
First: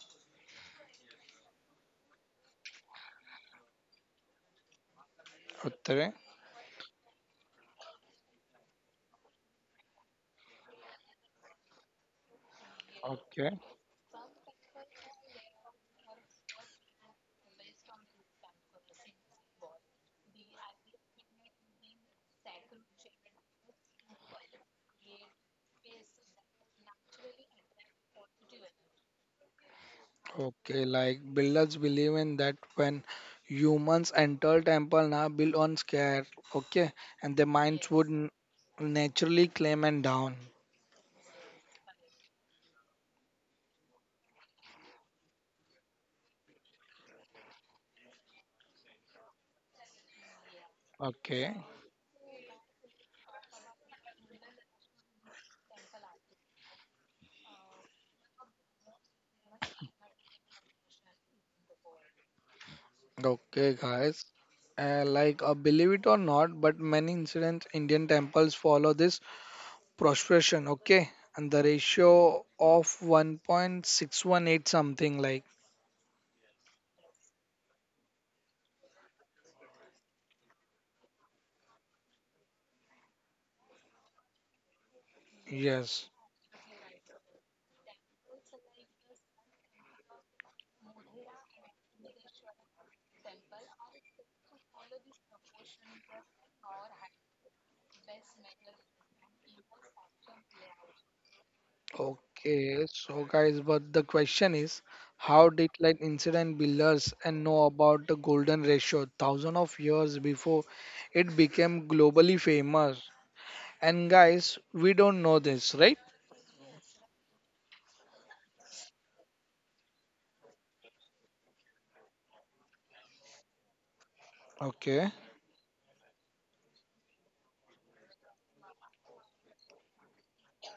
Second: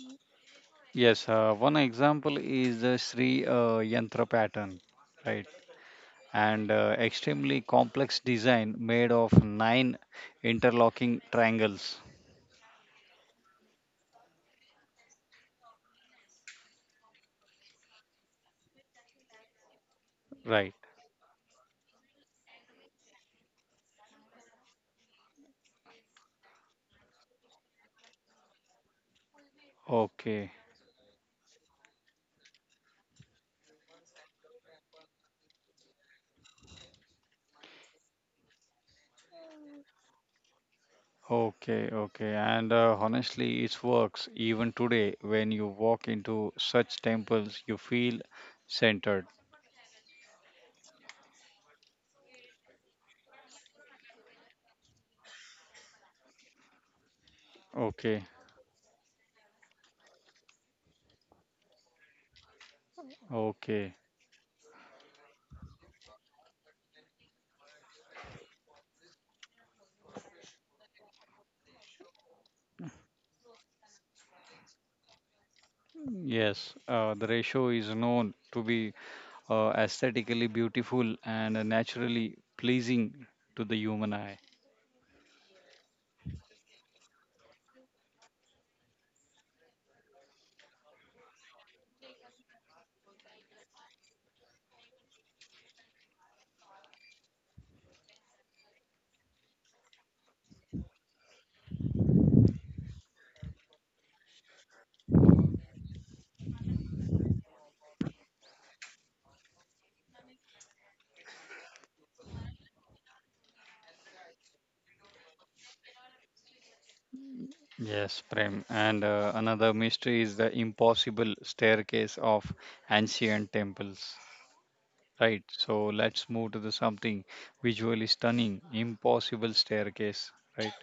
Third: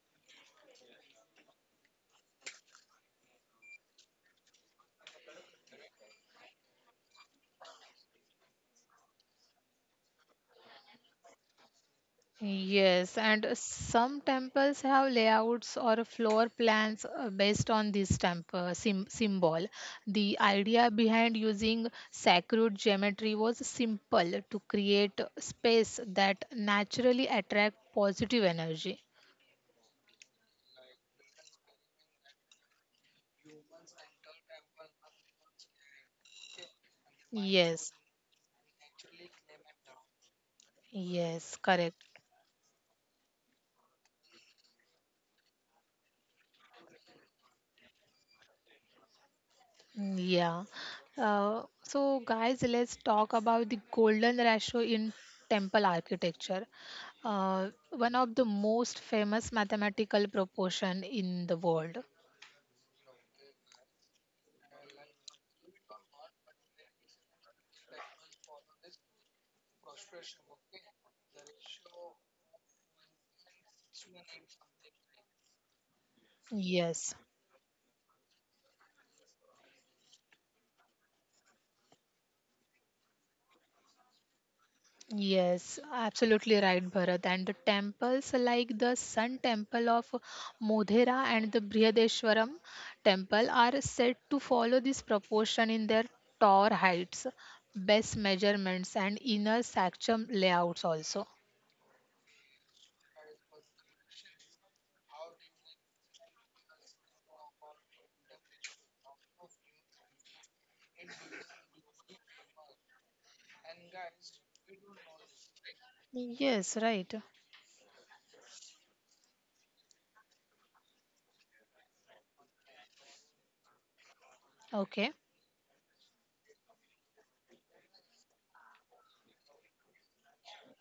S2: yes, uh, one example is the Sri uh, Yantra pattern, right?
S1: Okay,
S2: And uh, extremely complex design made of nine interlocking triangles,
S3: Yes, and
S1: okay,
S3: some temples have layouts or floor plans uh, based on this temple sim- symbol. The
S2: right?
S3: idea behind using sacred geometry was simple to create space that naturally attract positive energy.
S2: Okay,
S1: okay. Like builders believe in that when humans enter temple now build on scare, okay, and their
S3: Yes,
S1: minds would n- naturally climb and down.
S3: yes,
S2: okay,
S3: correct.
S2: okay. And uh, honestly, it works even today. When you walk into such temples, you feel centered.
S3: Yeah.
S1: Okay.
S3: Uh, so, guys, let's talk about the golden ratio in temple architecture. Uh, one
S2: Okay,
S3: of the most famous mathematical proportion in the world.
S1: Okay,
S2: okay.
S1: guys. Uh, like, uh, believe it or not, but many incidents Indian temples follow this prostration. Okay, and the ratio of one point six one eight something like
S2: Yes,
S3: Yes,
S2: uh, the ratio is known to be uh, aesthetically beautiful and uh, naturally pleasing to the human eye.
S3: yes,
S1: yes.
S3: absolutely right, Bharat. And the temples like the Sun Temple of Modhera and the Brihadeshwaram Temple are said to follow this proportion in their tower heights, base measurements, and inner sanctum layouts also.
S1: Okay, so guys, but the question is, how did like incident builders and know about the golden ratio thousand of years before it became globally famous? And guys, we don't know this, right?
S3: Yes, right.
S2: Yes, Prem. And uh, another mystery is the impossible staircase of ancient temples.
S3: Okay.
S1: Okay,
S2: Right. So let's move to the something visually stunning, impossible staircase. Right.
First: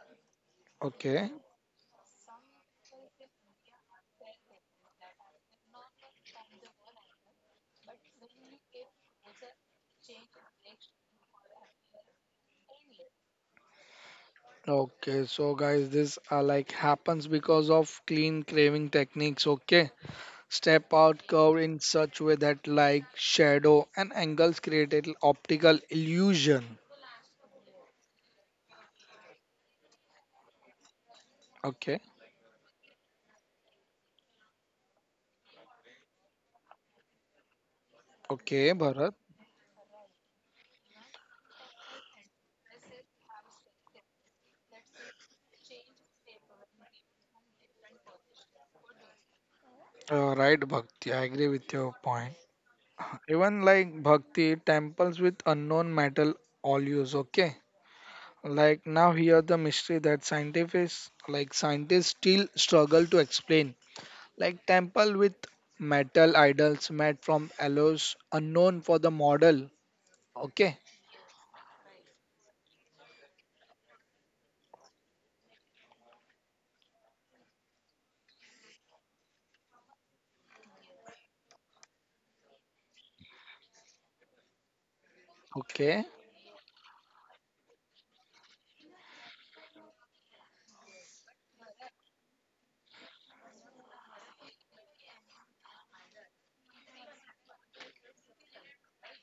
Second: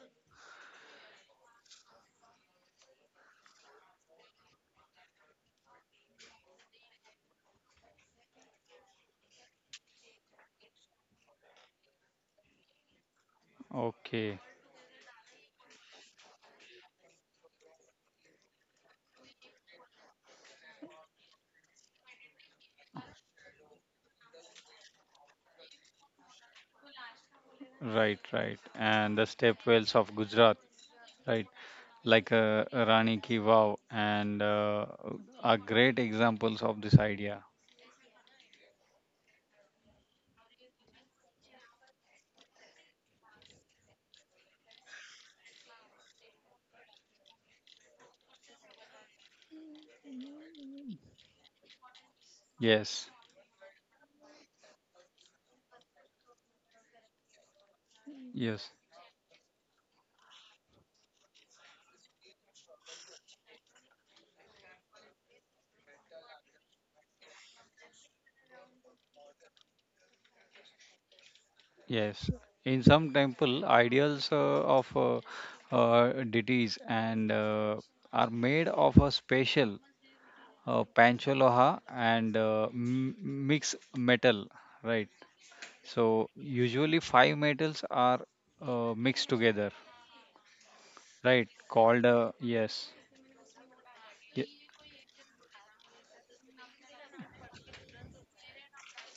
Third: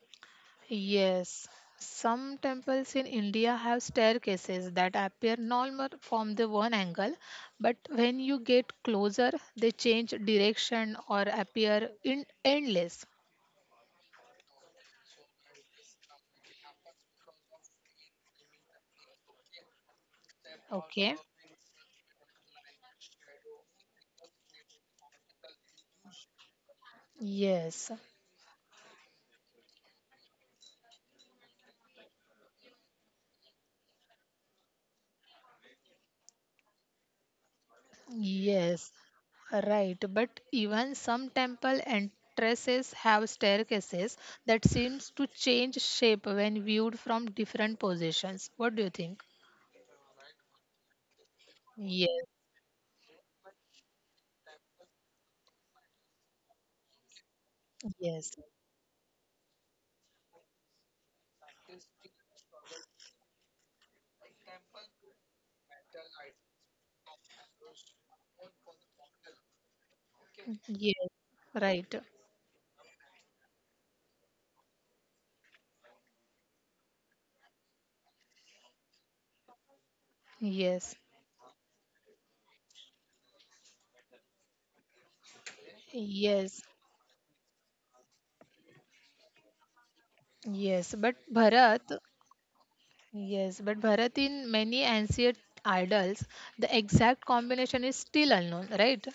S1: okay.
S3: Yes. Some temples in India have staircases that appear normal from the one angle, but when you get closer, they change direction or appear in endless.
S2: Okay.
S1: Okay, so guys, this uh, like happens because of clean craving techniques. Okay, step
S3: Okay.
S1: out curve in such way that like shadow and angles create an optical illusion.
S3: Yes.
S2: Right. Right. And the stepwells of Gujarat. Right.
S1: Okay,
S2: Like uh, Rani Ki Vav and uh, are great examples of this idea.
S1: okay,
S3: Yes.
S1: Bharat.
S3: Right, but even some temple entrances have staircases that seems to change shape when viewed from different positions. What do you think?
S1: Uh, right, Bhakti. I agree with your
S3: Yes,
S1: point.
S2: Yes.
S1: Even like Bhakti temples with unknown metal all use. Okay,
S3: yes,
S2: Yes.
S1: like now here the mystery that scientists like scientists still struggle to explain like temple with metal idols made from alloys unknown for the model. Okay.
S3: Yes, right.
S2: Yes, in some temple, ideals uh, of uh, uh, deities and uh, are made of a special uh,
S3: Yes,
S2: panchaloha and uh, m- mixed metal, right?
S1: Okay.
S2: So
S3: yes,
S2: usually five metals are uh, mixed together,
S3: yes. But
S2: right?
S3: Bharat,
S2: Called uh, yes,
S3: yes, but Bharat
S2: Ye-
S3: in many ancient idols, the exact combination is still unknown, right?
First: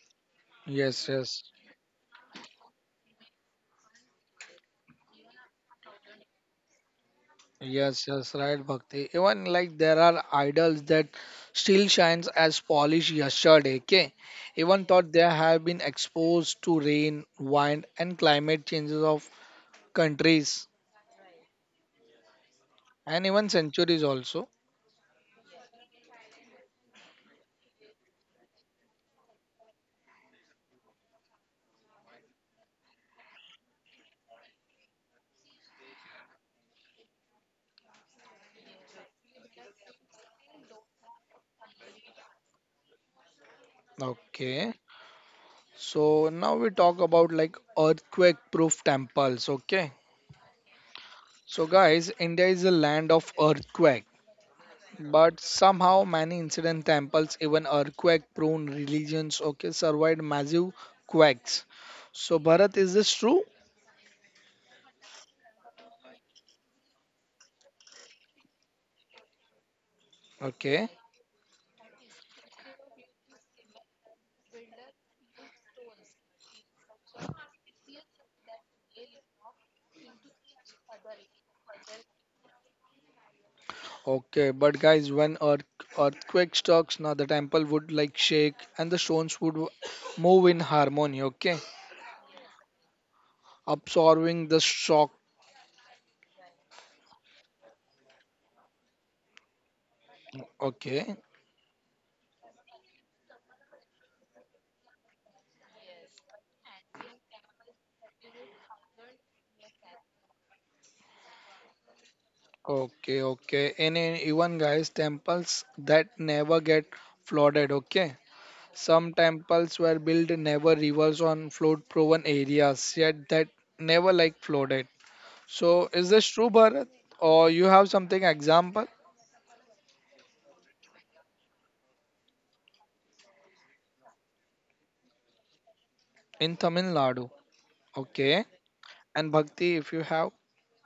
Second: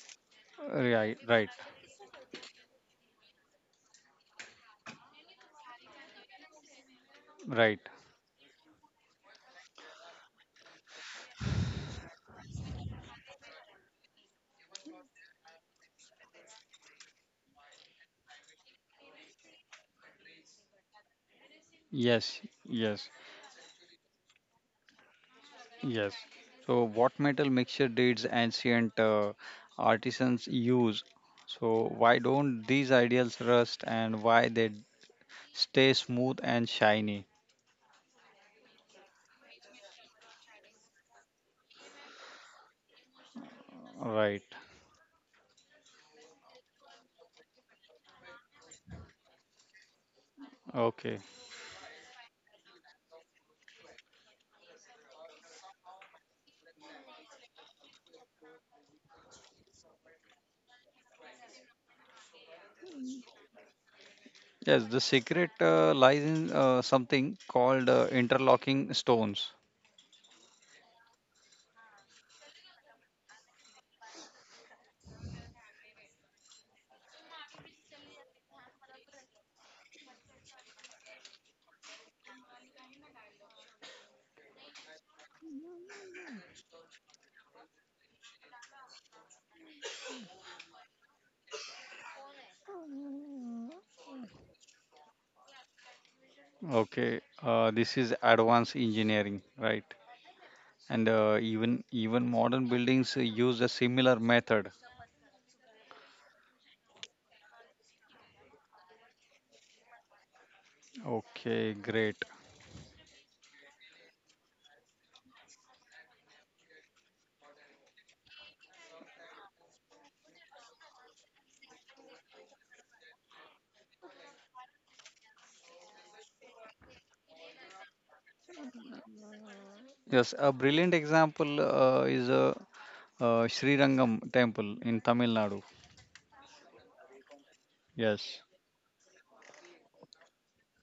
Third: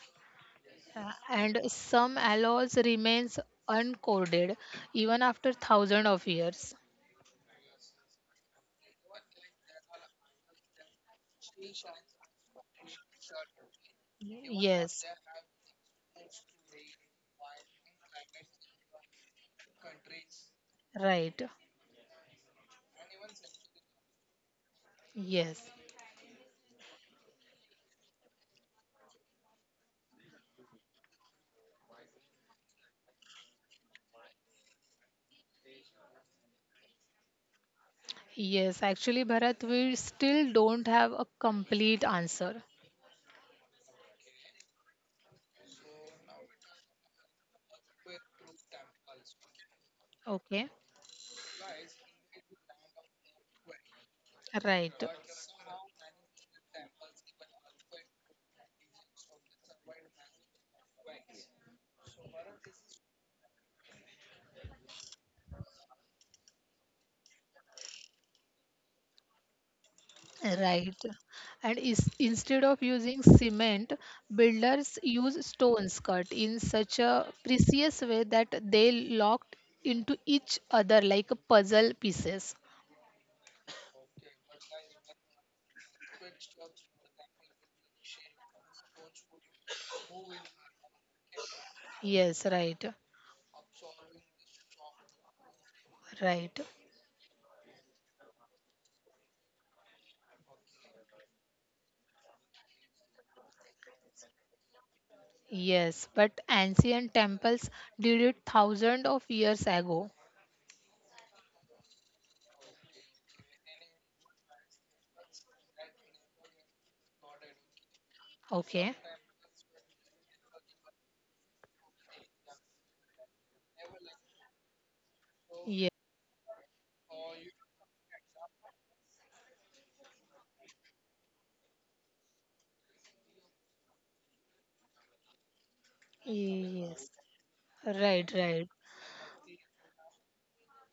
S1: Yes,
S3: Uh,
S2: right,
S1: yes.
S2: right,
S3: And some alloys remains uncoded even after thousand of years.
S2: right.
S1: Yes, yes, right, Bhakti. Even like there are idols that still shines as polished yesterday, okay? Even though
S3: Yes,
S1: they have been exposed to rain, wind and climate changes of countries
S3: right.
S2: Yes, yes.
S1: and even centuries also.
S3: Yes,
S2: Yes. So, what metal mixture did ancient uh, artisans use? So, why don't these ideals rust and why they stay smooth and shiny?
S3: yes. Actually, Bharat, we still don't have a complete answer.
S2: Right.
S1: Okay. So now we talk about like earthquake proof temples, okay?
S3: Okay.
S2: Okay.
S1: So, guys, India is a land of earthquake,
S3: Right,
S1: but somehow many incident temples, even earthquake-prone religions, okay, survived massive quakes. So, Bharat, is this true?
S2: Yes, the secret uh, lies in uh, something called uh, interlocking stones.
S1: Okay,
S3: right. And is, instead of using cement, builders use stones cut in such a precise way that they locked into each other like puzzle pieces.
S1: okay, but guys, when earth earthquake strikes, now the temple would like shake and the stones would move in harmony, okay,
S3: Yes, right,
S1: absorbing the shock.
S3: right.
S2: Okay. Uh, this is advanced engineering, right? And
S1: Okay,
S2: uh, even even modern buildings uh, use a similar method.
S3: Yes, but ancient temples did it thousands of years ago.
S2: Okay, great.
S1: okay, okay, and uh, even guys, temples that never get flooded, okay,
S3: Okay,
S1: some temples were built never rivers on flood prone areas, yet that never like flooded.
S3: yes,
S1: So is this true Bharat? Or you have something example
S2: Yes, a brilliant example uh, is a Uh, Srirangam temple in Tamil Nadu.
S1: in Tamil
S3: yes,
S1: Nadu?
S3: right,
S2: Yes.
S1: Okay.
S3: right.
S1: And Bhakti, if you have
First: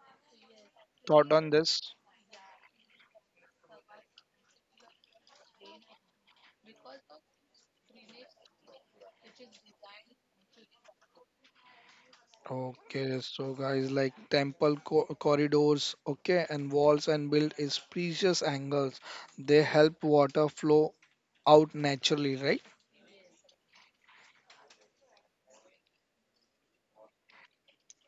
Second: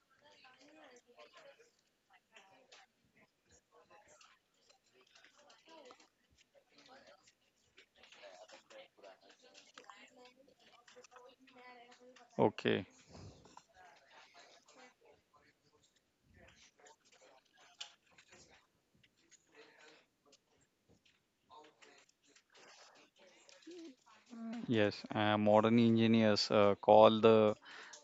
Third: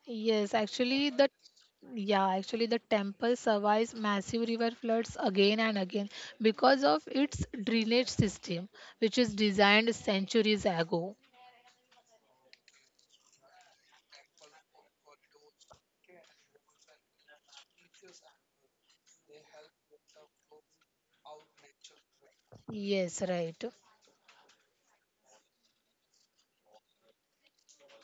S3: Yes, actually the
S1: thought on this.
S3: yeah, actually the temple survives massive river floods again and again because of its drainage system, which is designed centuries ago.
S2: Okay.
S1: Okay, so guys like temple co- corridors, okay, and walls and built is precious angles. They help water flow out naturally, right?
S3: Yes, right.
S2: Yes. Uh, modern engineers uh, call the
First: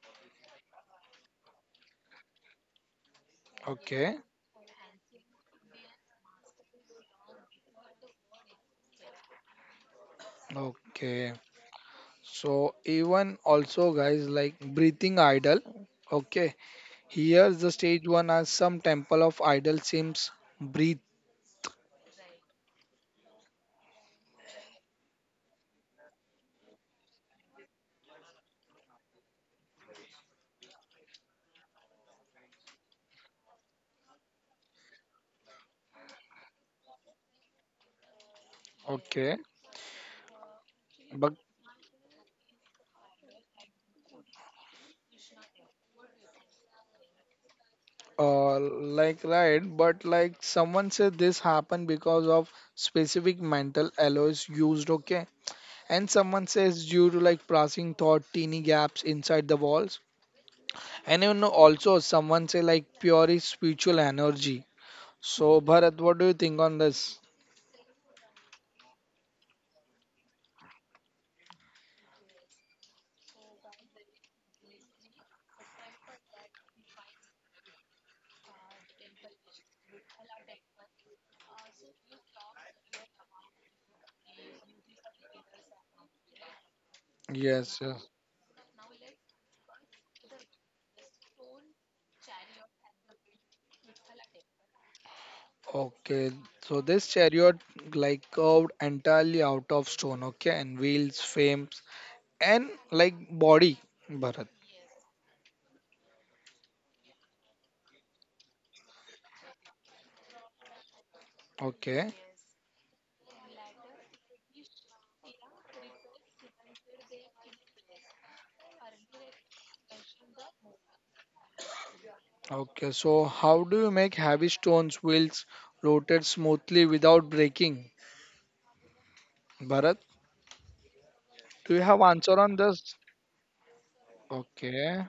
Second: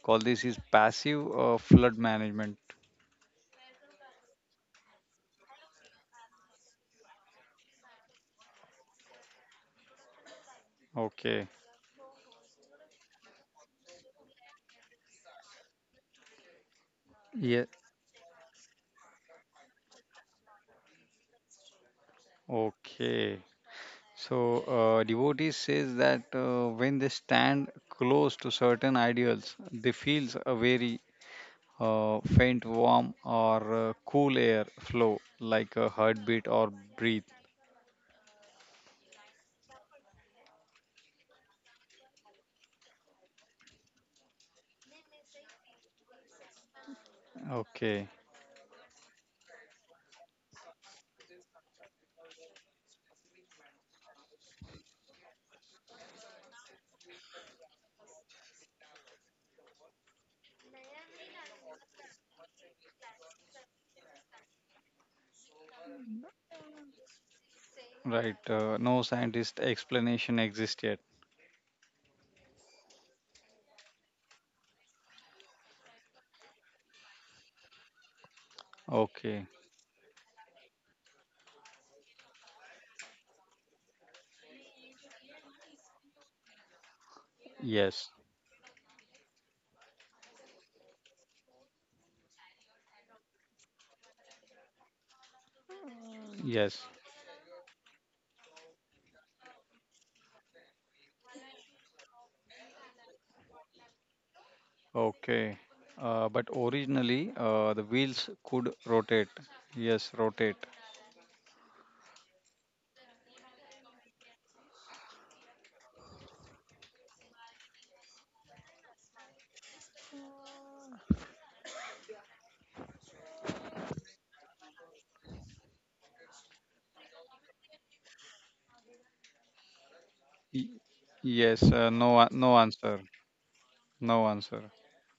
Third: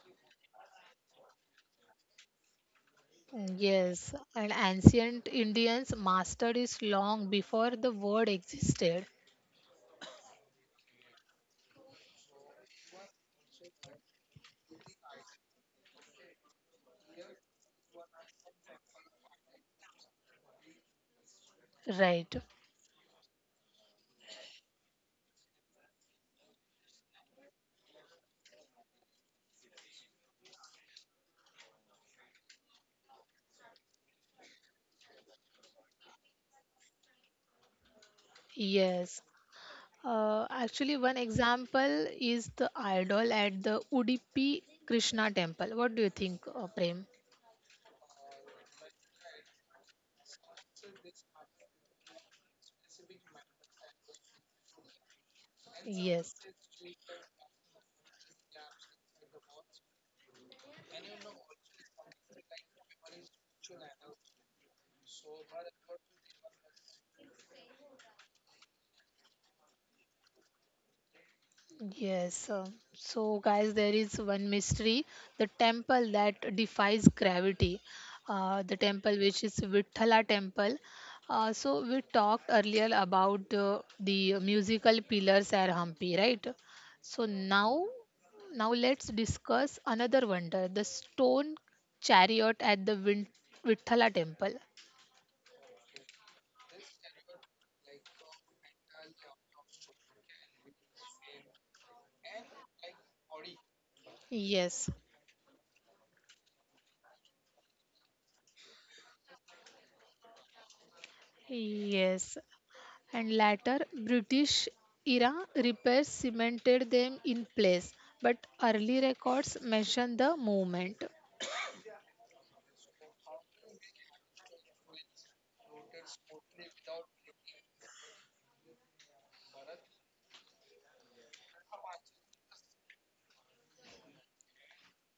S2: call this is passive uh, flood management.
S3: Mm, Yes,
S1: Okay.
S3: and ancient Indians mastered it long before the word existed.
S1: Okay.
S2: Okay.
S1: So even also guys like breathing idol. Okay, here's
S2: Yeah.
S1: the stage one as some temple of idol seems breathe.
S3: Right.
S2: Okay. So uh, devotees says that uh, when they stand close to certain ideals, they feels a very uh, faint warm or uh, cool air flow like a heartbeat or breathe.
S3: Yes.
S1: Okay,
S3: Uh, actually, one
S1: but
S3: example is the idol at the Udupi Krishna temple. What do you think, uh, Prem?
S2: Okay.
S1: uh, like right, but like someone said this happened because of specific mental alloys used. Okay, and
S3: Yes.
S1: someone says due to like passing thought teeny gaps inside the walls, and even also someone say like pure is spiritual energy. So Bharat, what do you think on this?
S2: Right. Uh, no scientist explanation exists yet.
S3: Yes. uh, so, guys, there is one mystery the temple that defies gravity, uh, the temple which
S2: Okay.
S3: is Vithala temple. Uh, so, we talked earlier about uh, the musical pillars at Hampi, right? So, now,
S1: Yes,
S2: Yes.
S1: yes.
S3: now let's discuss another wonder the stone chariot at the Vin- Vithala temple.
S1: Okay,
S2: Yes.
S1: so this chariot like curved entirely out of stone, okay, and wheels, frames, and like body, Bharat.
S3: Yes.
S2: Okay. Uh, but originally, uh, the wheels could rotate. Yes, rotate.
S1: Okay,
S3: Yes. And later British era repairs cemented them in place, but early records mention the movement.
S1: okay, so how do you make heavy stones wheels rotate smoothly without breaking? Bharat,
S2: Y- yes.
S1: do
S2: Uh,
S1: you have
S2: no. a-
S1: answer
S2: No
S1: on
S2: answer.
S1: this?
S2: No answer.
S1: Okay.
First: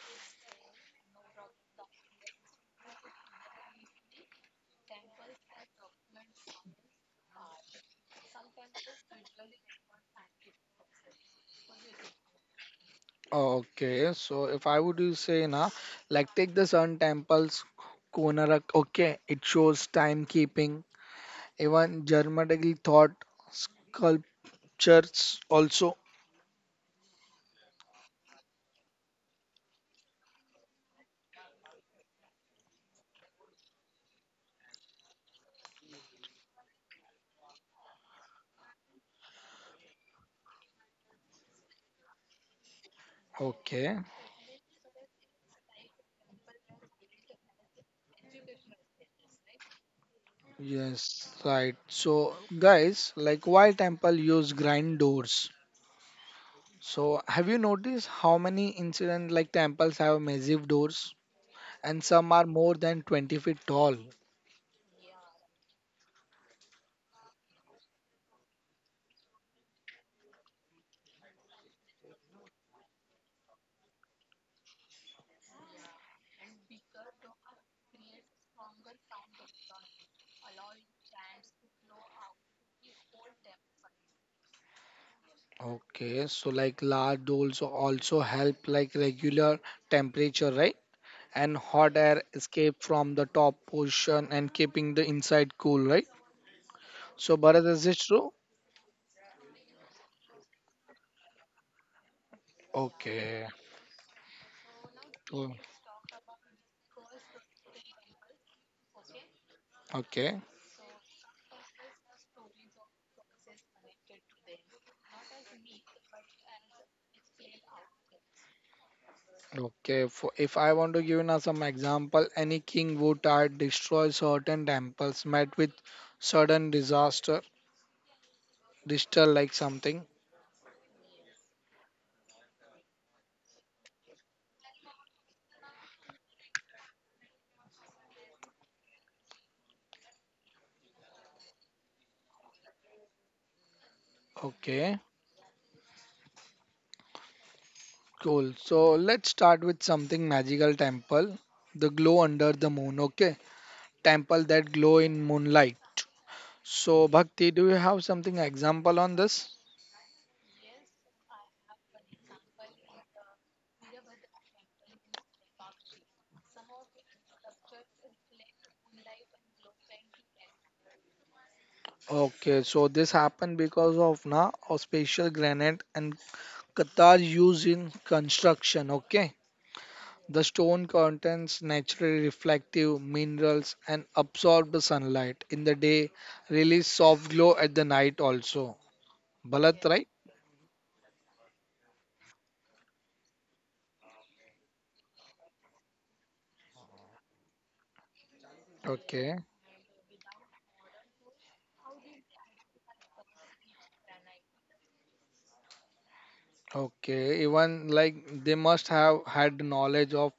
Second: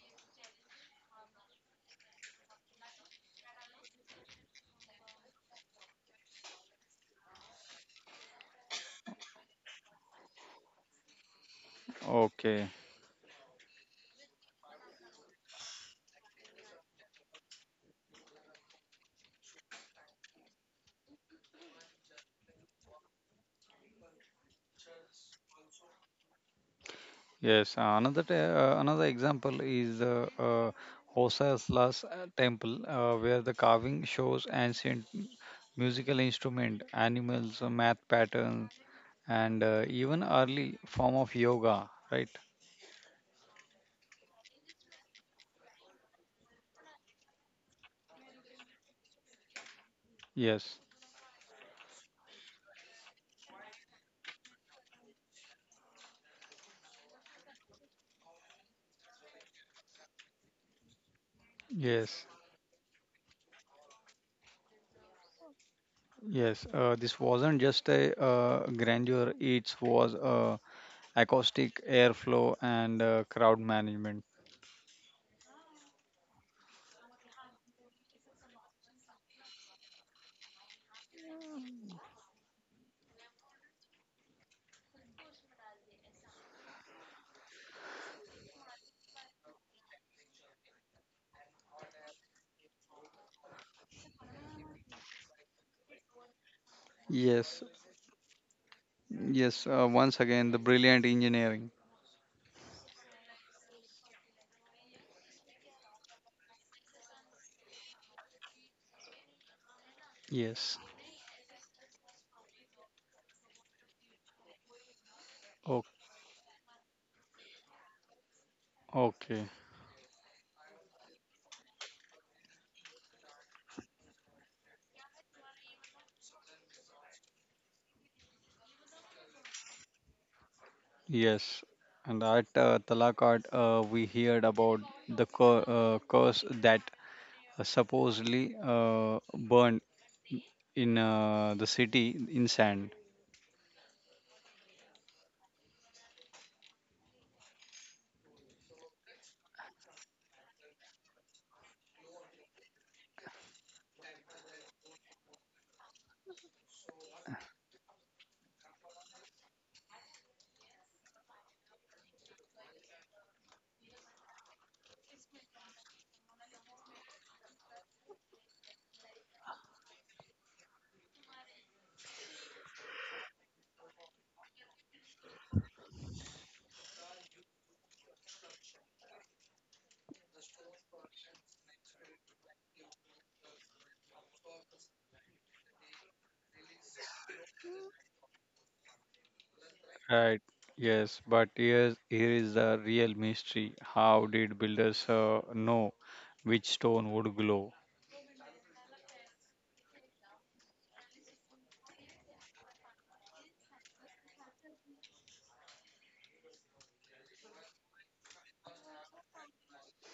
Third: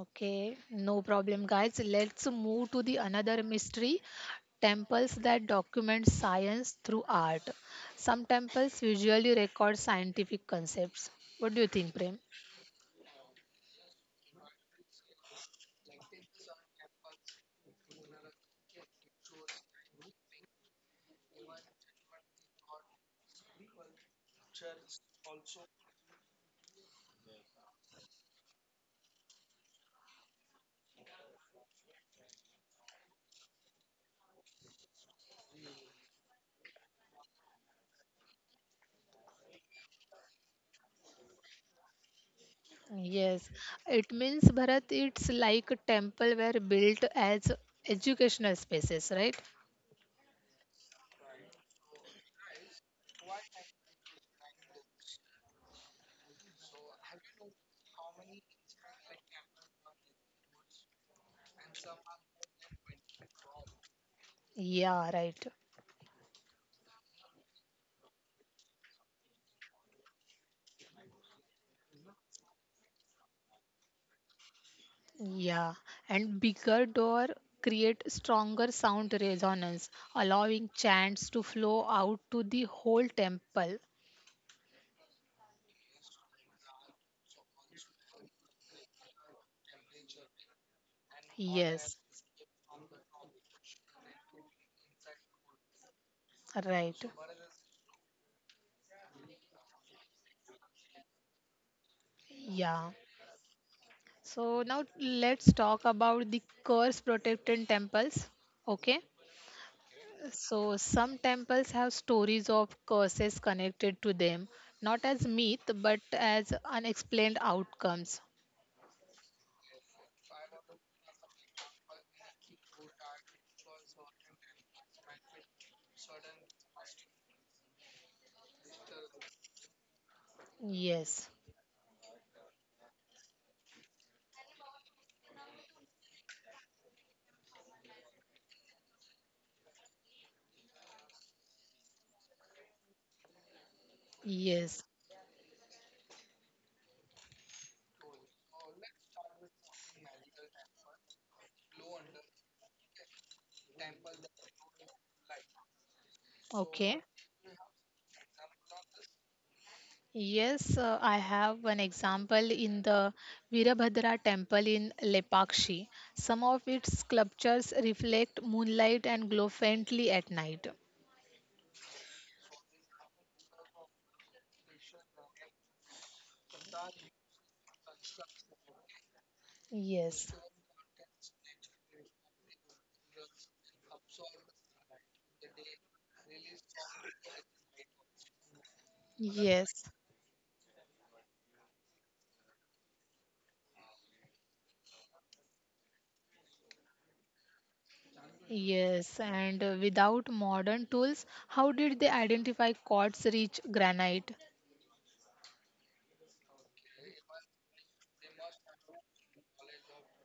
S3: Okay, no problem, guys. Let's move to the another mystery temples that document science through art. Some temples visually record scientific concepts. What do you think, Prem?
S2: Okay.
S1: Okay, so if I would to say na, like take the sun temples, Konarak, okay, it shows timekeeping, even Germanic thought church also,
S2: Yes. Uh, another t- uh, another example is the uh, Hosasla's uh, temple, uh, where the carving shows ancient musical instrument, animals, uh, math patterns, and uh, even early form of yoga. Right.
S3: Yes,
S1: okay,
S3: it means Bharat, it's like a temple were built as educational spaces, right?
S2: Yes.
S1: yes, right, so guys like why temple use grind doors, so have you noticed how many incident like temples have massive doors and some
S2: Yes.
S1: are more than 20 feet tall,
S3: Yeah, right.
S2: Yes, uh, this wasn't just a uh, grandeur, it was uh, acoustic airflow and uh, crowd management.
S3: Yeah, and bigger door create stronger sound resonance, allowing chants to flow out to the whole temple.
S1: okay, so like large doors also help like regular temperature, right, and hot
S3: Yes,
S1: air escape from the top portion and keeping the inside cool, right?
S3: right.
S1: So Bharat
S2: Yes,
S1: is it true?
S2: yes, uh, once again, the brilliant engineering.
S3: Yeah.
S1: Okay,
S3: So now let's
S1: cool.
S3: talk about the curse protected temples. Okay.
S1: Okay.
S3: So
S2: Yes.
S3: some temples have stories of curses connected to them, not as myth but
S2: O-
S3: as unexplained outcomes.
S2: okay.
S1: Okay, for, if I want to give you now some example, any king who tried destroy certain temples met with sudden disaster, disaster like something.
S3: Yes.
S2: Yes. And at uh, Talakad, uh, we heard about the cur- uh, curse that supposedly uh, burned in uh, the city in sand.
S3: Yes.
S1: Okay, cool. So let's start with something magical temple, the glow under the moon. Okay, temple that glow in moonlight.
S3: Okay.
S1: So Bhakti, do you have something example on this?
S3: Yes, uh, I have one example in the Virabhadra temple in Lepakshi. Some of its sculptures reflect moonlight and glow faintly at night.
S1: Okay, so this happened because of na a special granite and Qatar used in construction. Okay.
S3: Yes.
S1: The stone contains naturally reflective minerals and absorb the sunlight in the day, release soft glow at the night also. Bharat,
S3: Yes,
S1: right?
S2: Right. Yes, but here's, here is the real mystery. How did builders uh, know which stone would glow?
S3: yes,
S1: Okay.
S3: and uh, without modern tools, how did they identify quartz rich granite?
S1: Okay. Even like they must have had knowledge of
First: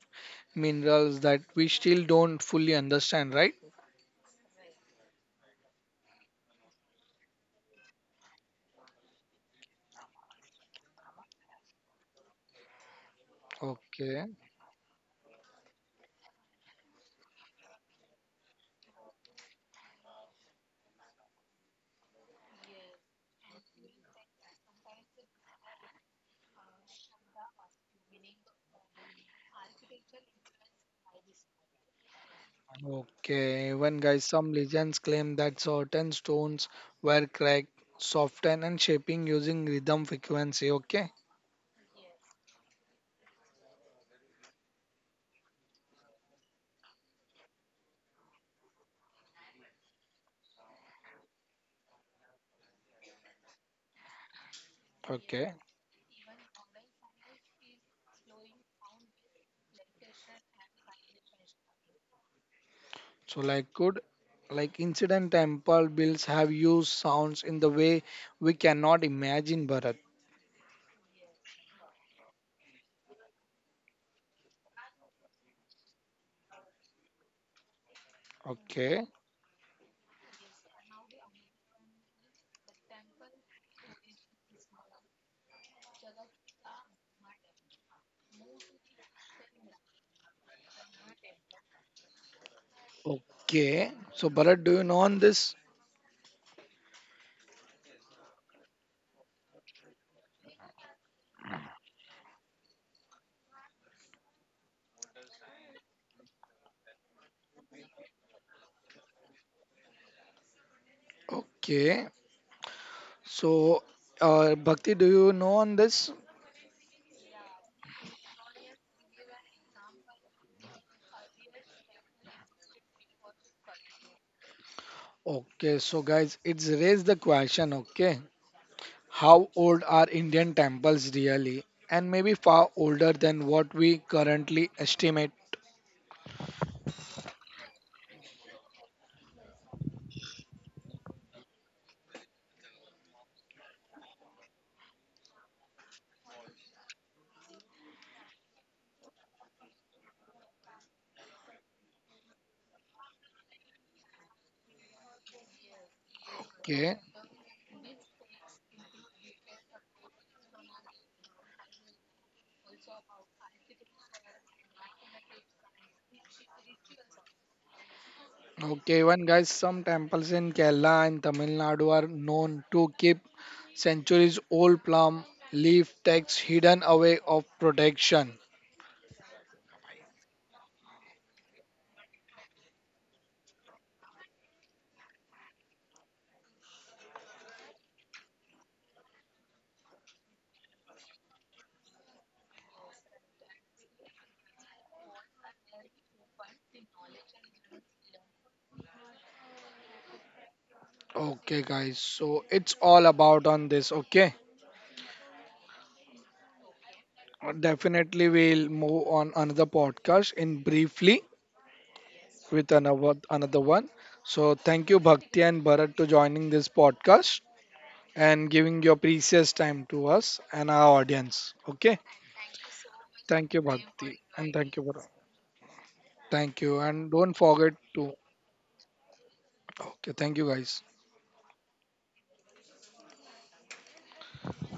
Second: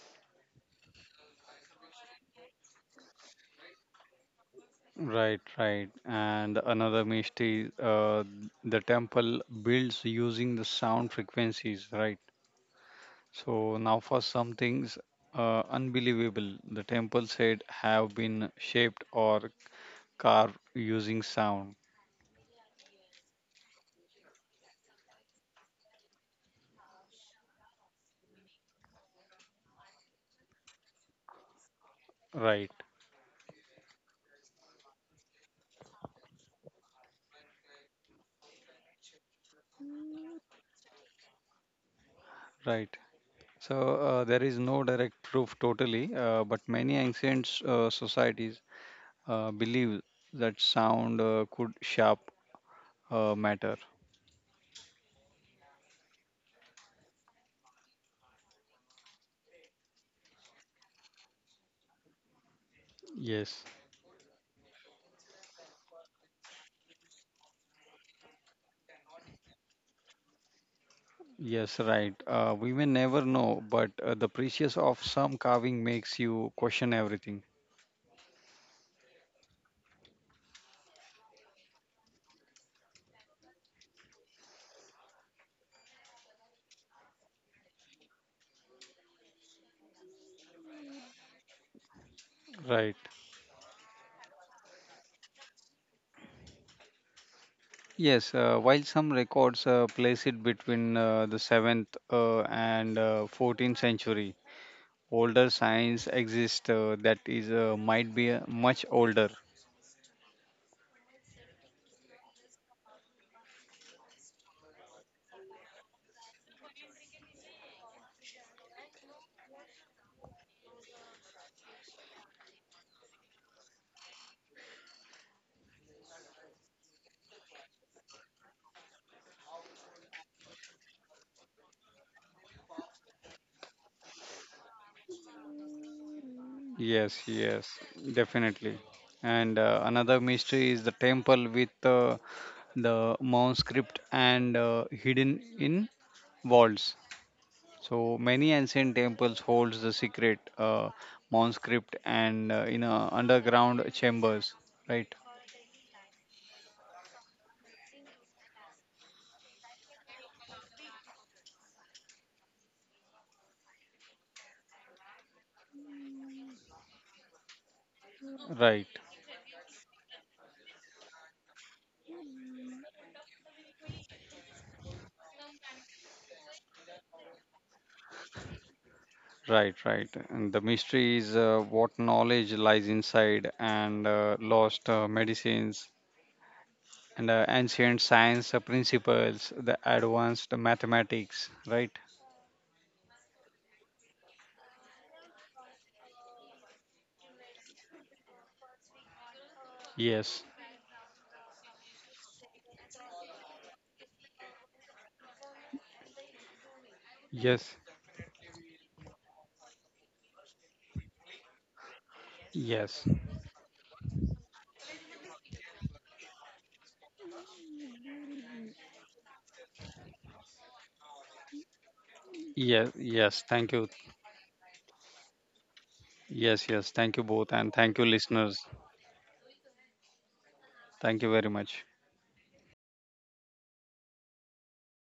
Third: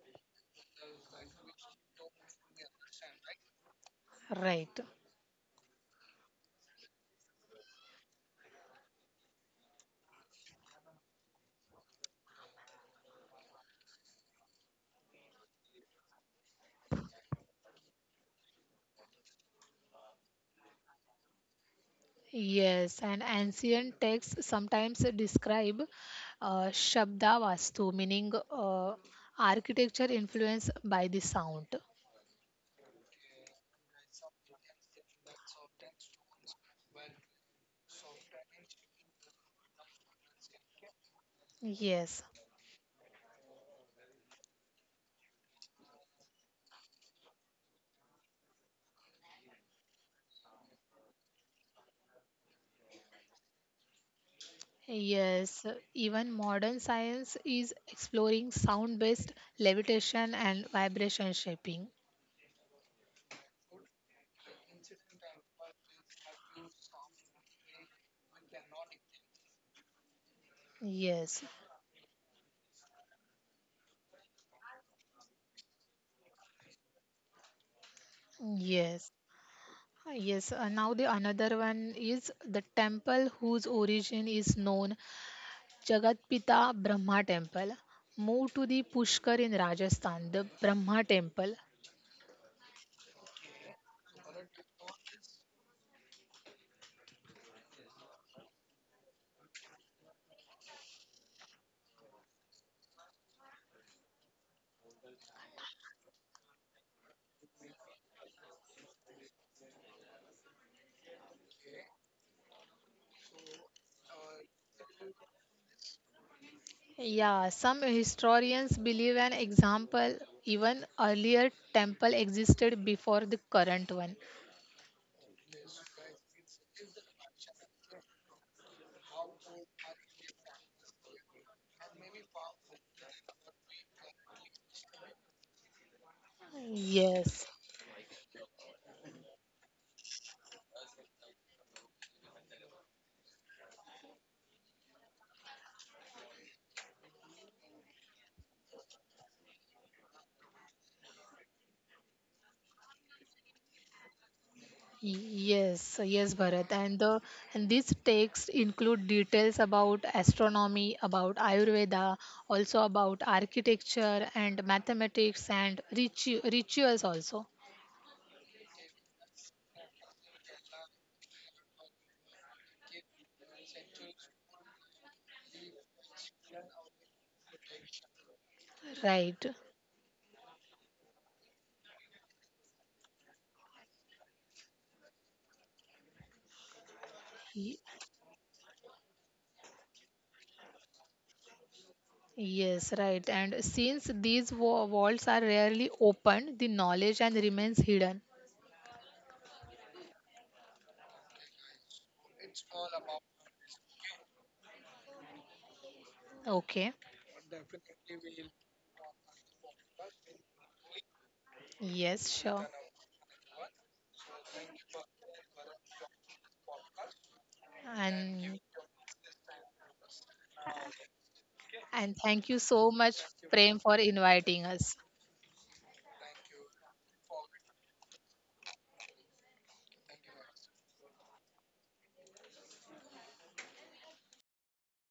S1: minerals that we still don't fully understand, right?
S3: Right.
S2: Right, right. And another mystery, uh, the temple builds using the sound frequencies, right? So now for
S1: Okay.
S2: some things uh, unbelievable, the temple said have been shaped or carved using sound.
S3: Yes, and ancient texts sometimes describe uh, Shabdavastu, meaning uh, architecture influenced by the sound.
S2: Right,
S1: Okay. Even guys, some legends claim that certain stones were cracked, softened, and shaping using rhythm frequency. Okay.
S3: Yes,
S2: right. So uh, there is no direct proof totally, uh, but many ancient uh, societies uh, believe that sound uh, could shape uh, matter.
S1: Okay.
S3: yes, even modern science is exploring sound based levitation and vibration shaping.
S1: So
S2: Yes,
S1: like could like incident temple bills have used sounds in the way we cannot imagine Bharat.
S3: Yes,
S2: yes, right. Uh, we may never know, but uh, the precious of some carving makes you question everything.
S3: yes.
S1: Okay.
S3: Yes, uh, now the another one is the temple whose origin is known Jagatpita Brahma Temple. Move to the Pushkar in Rajasthan, the Brahma Temple.
S2: Right.
S1: Okay. So Bharat, do you know on this?
S2: Yes, uh, while some records uh, place it between uh, the seventh uh, and uh, fourteenth century, older signs exist uh, that is uh, might be uh, much older.
S1: Okay. So uh, Bhakti, do you know on this?
S3: Yeah, some historians believe an example, even earlier temple existed before the current one.
S1: Okay. So guys, it's raised the question. Okay. How old are Indian temples really? And maybe far older than what we currently estimate.
S2: Yes,
S3: Yes,
S2: yes, definitely. And uh, another mystery is the temple with uh, the manuscript and uh, hidden in walls. So many ancient temples holds the secret uh, manuscript and uh, in uh, underground chambers. Right,
S3: yes, yes, Bharat. And
S1: Okay.
S3: the and these texts include details about astronomy, about Ayurveda, also about architecture and mathematics and ritu- rituals also.
S2: right,
S1: Okay, even guys, some temples in Kerala and Tamil Nadu are known to keep centuries old plum leaf texts hidden away of protection.
S3: Right.
S2: right, right. And the mystery is uh, what knowledge lies inside and uh, lost uh, medicines and uh, ancient science uh, principles, the advanced mathematics. Right.
S3: Yes, right. And since these wa- vaults are rarely opened, the knowledge and remains hidden.
S2: Yes,
S1: Okay, guys, so it's all about on this. Okay,
S3: Okay.
S2: yes,
S1: definitely we'll move on another podcast in briefly
S3: Yes, sure.
S1: with
S2: yes,
S1: another another one. So thank you Bhakti and Bharat to joining this podcast
S3: And
S1: and giving your precious time to us and our audience. Okay,
S3: and thank you so
S2: yes,
S3: much,
S2: yes.
S1: thank you
S3: Prem,
S2: Thank
S3: for
S2: you.
S1: Bhakti
S3: inviting
S1: and thank
S3: us.
S1: you Bharat. Thank
S2: Yes,
S1: you.
S2: yes.
S1: And
S2: Thank you
S1: don't
S2: both.
S1: forget
S2: And thank you,
S1: to.
S2: listeners.
S1: Okay, thank you guys.
S2: Thank you very much.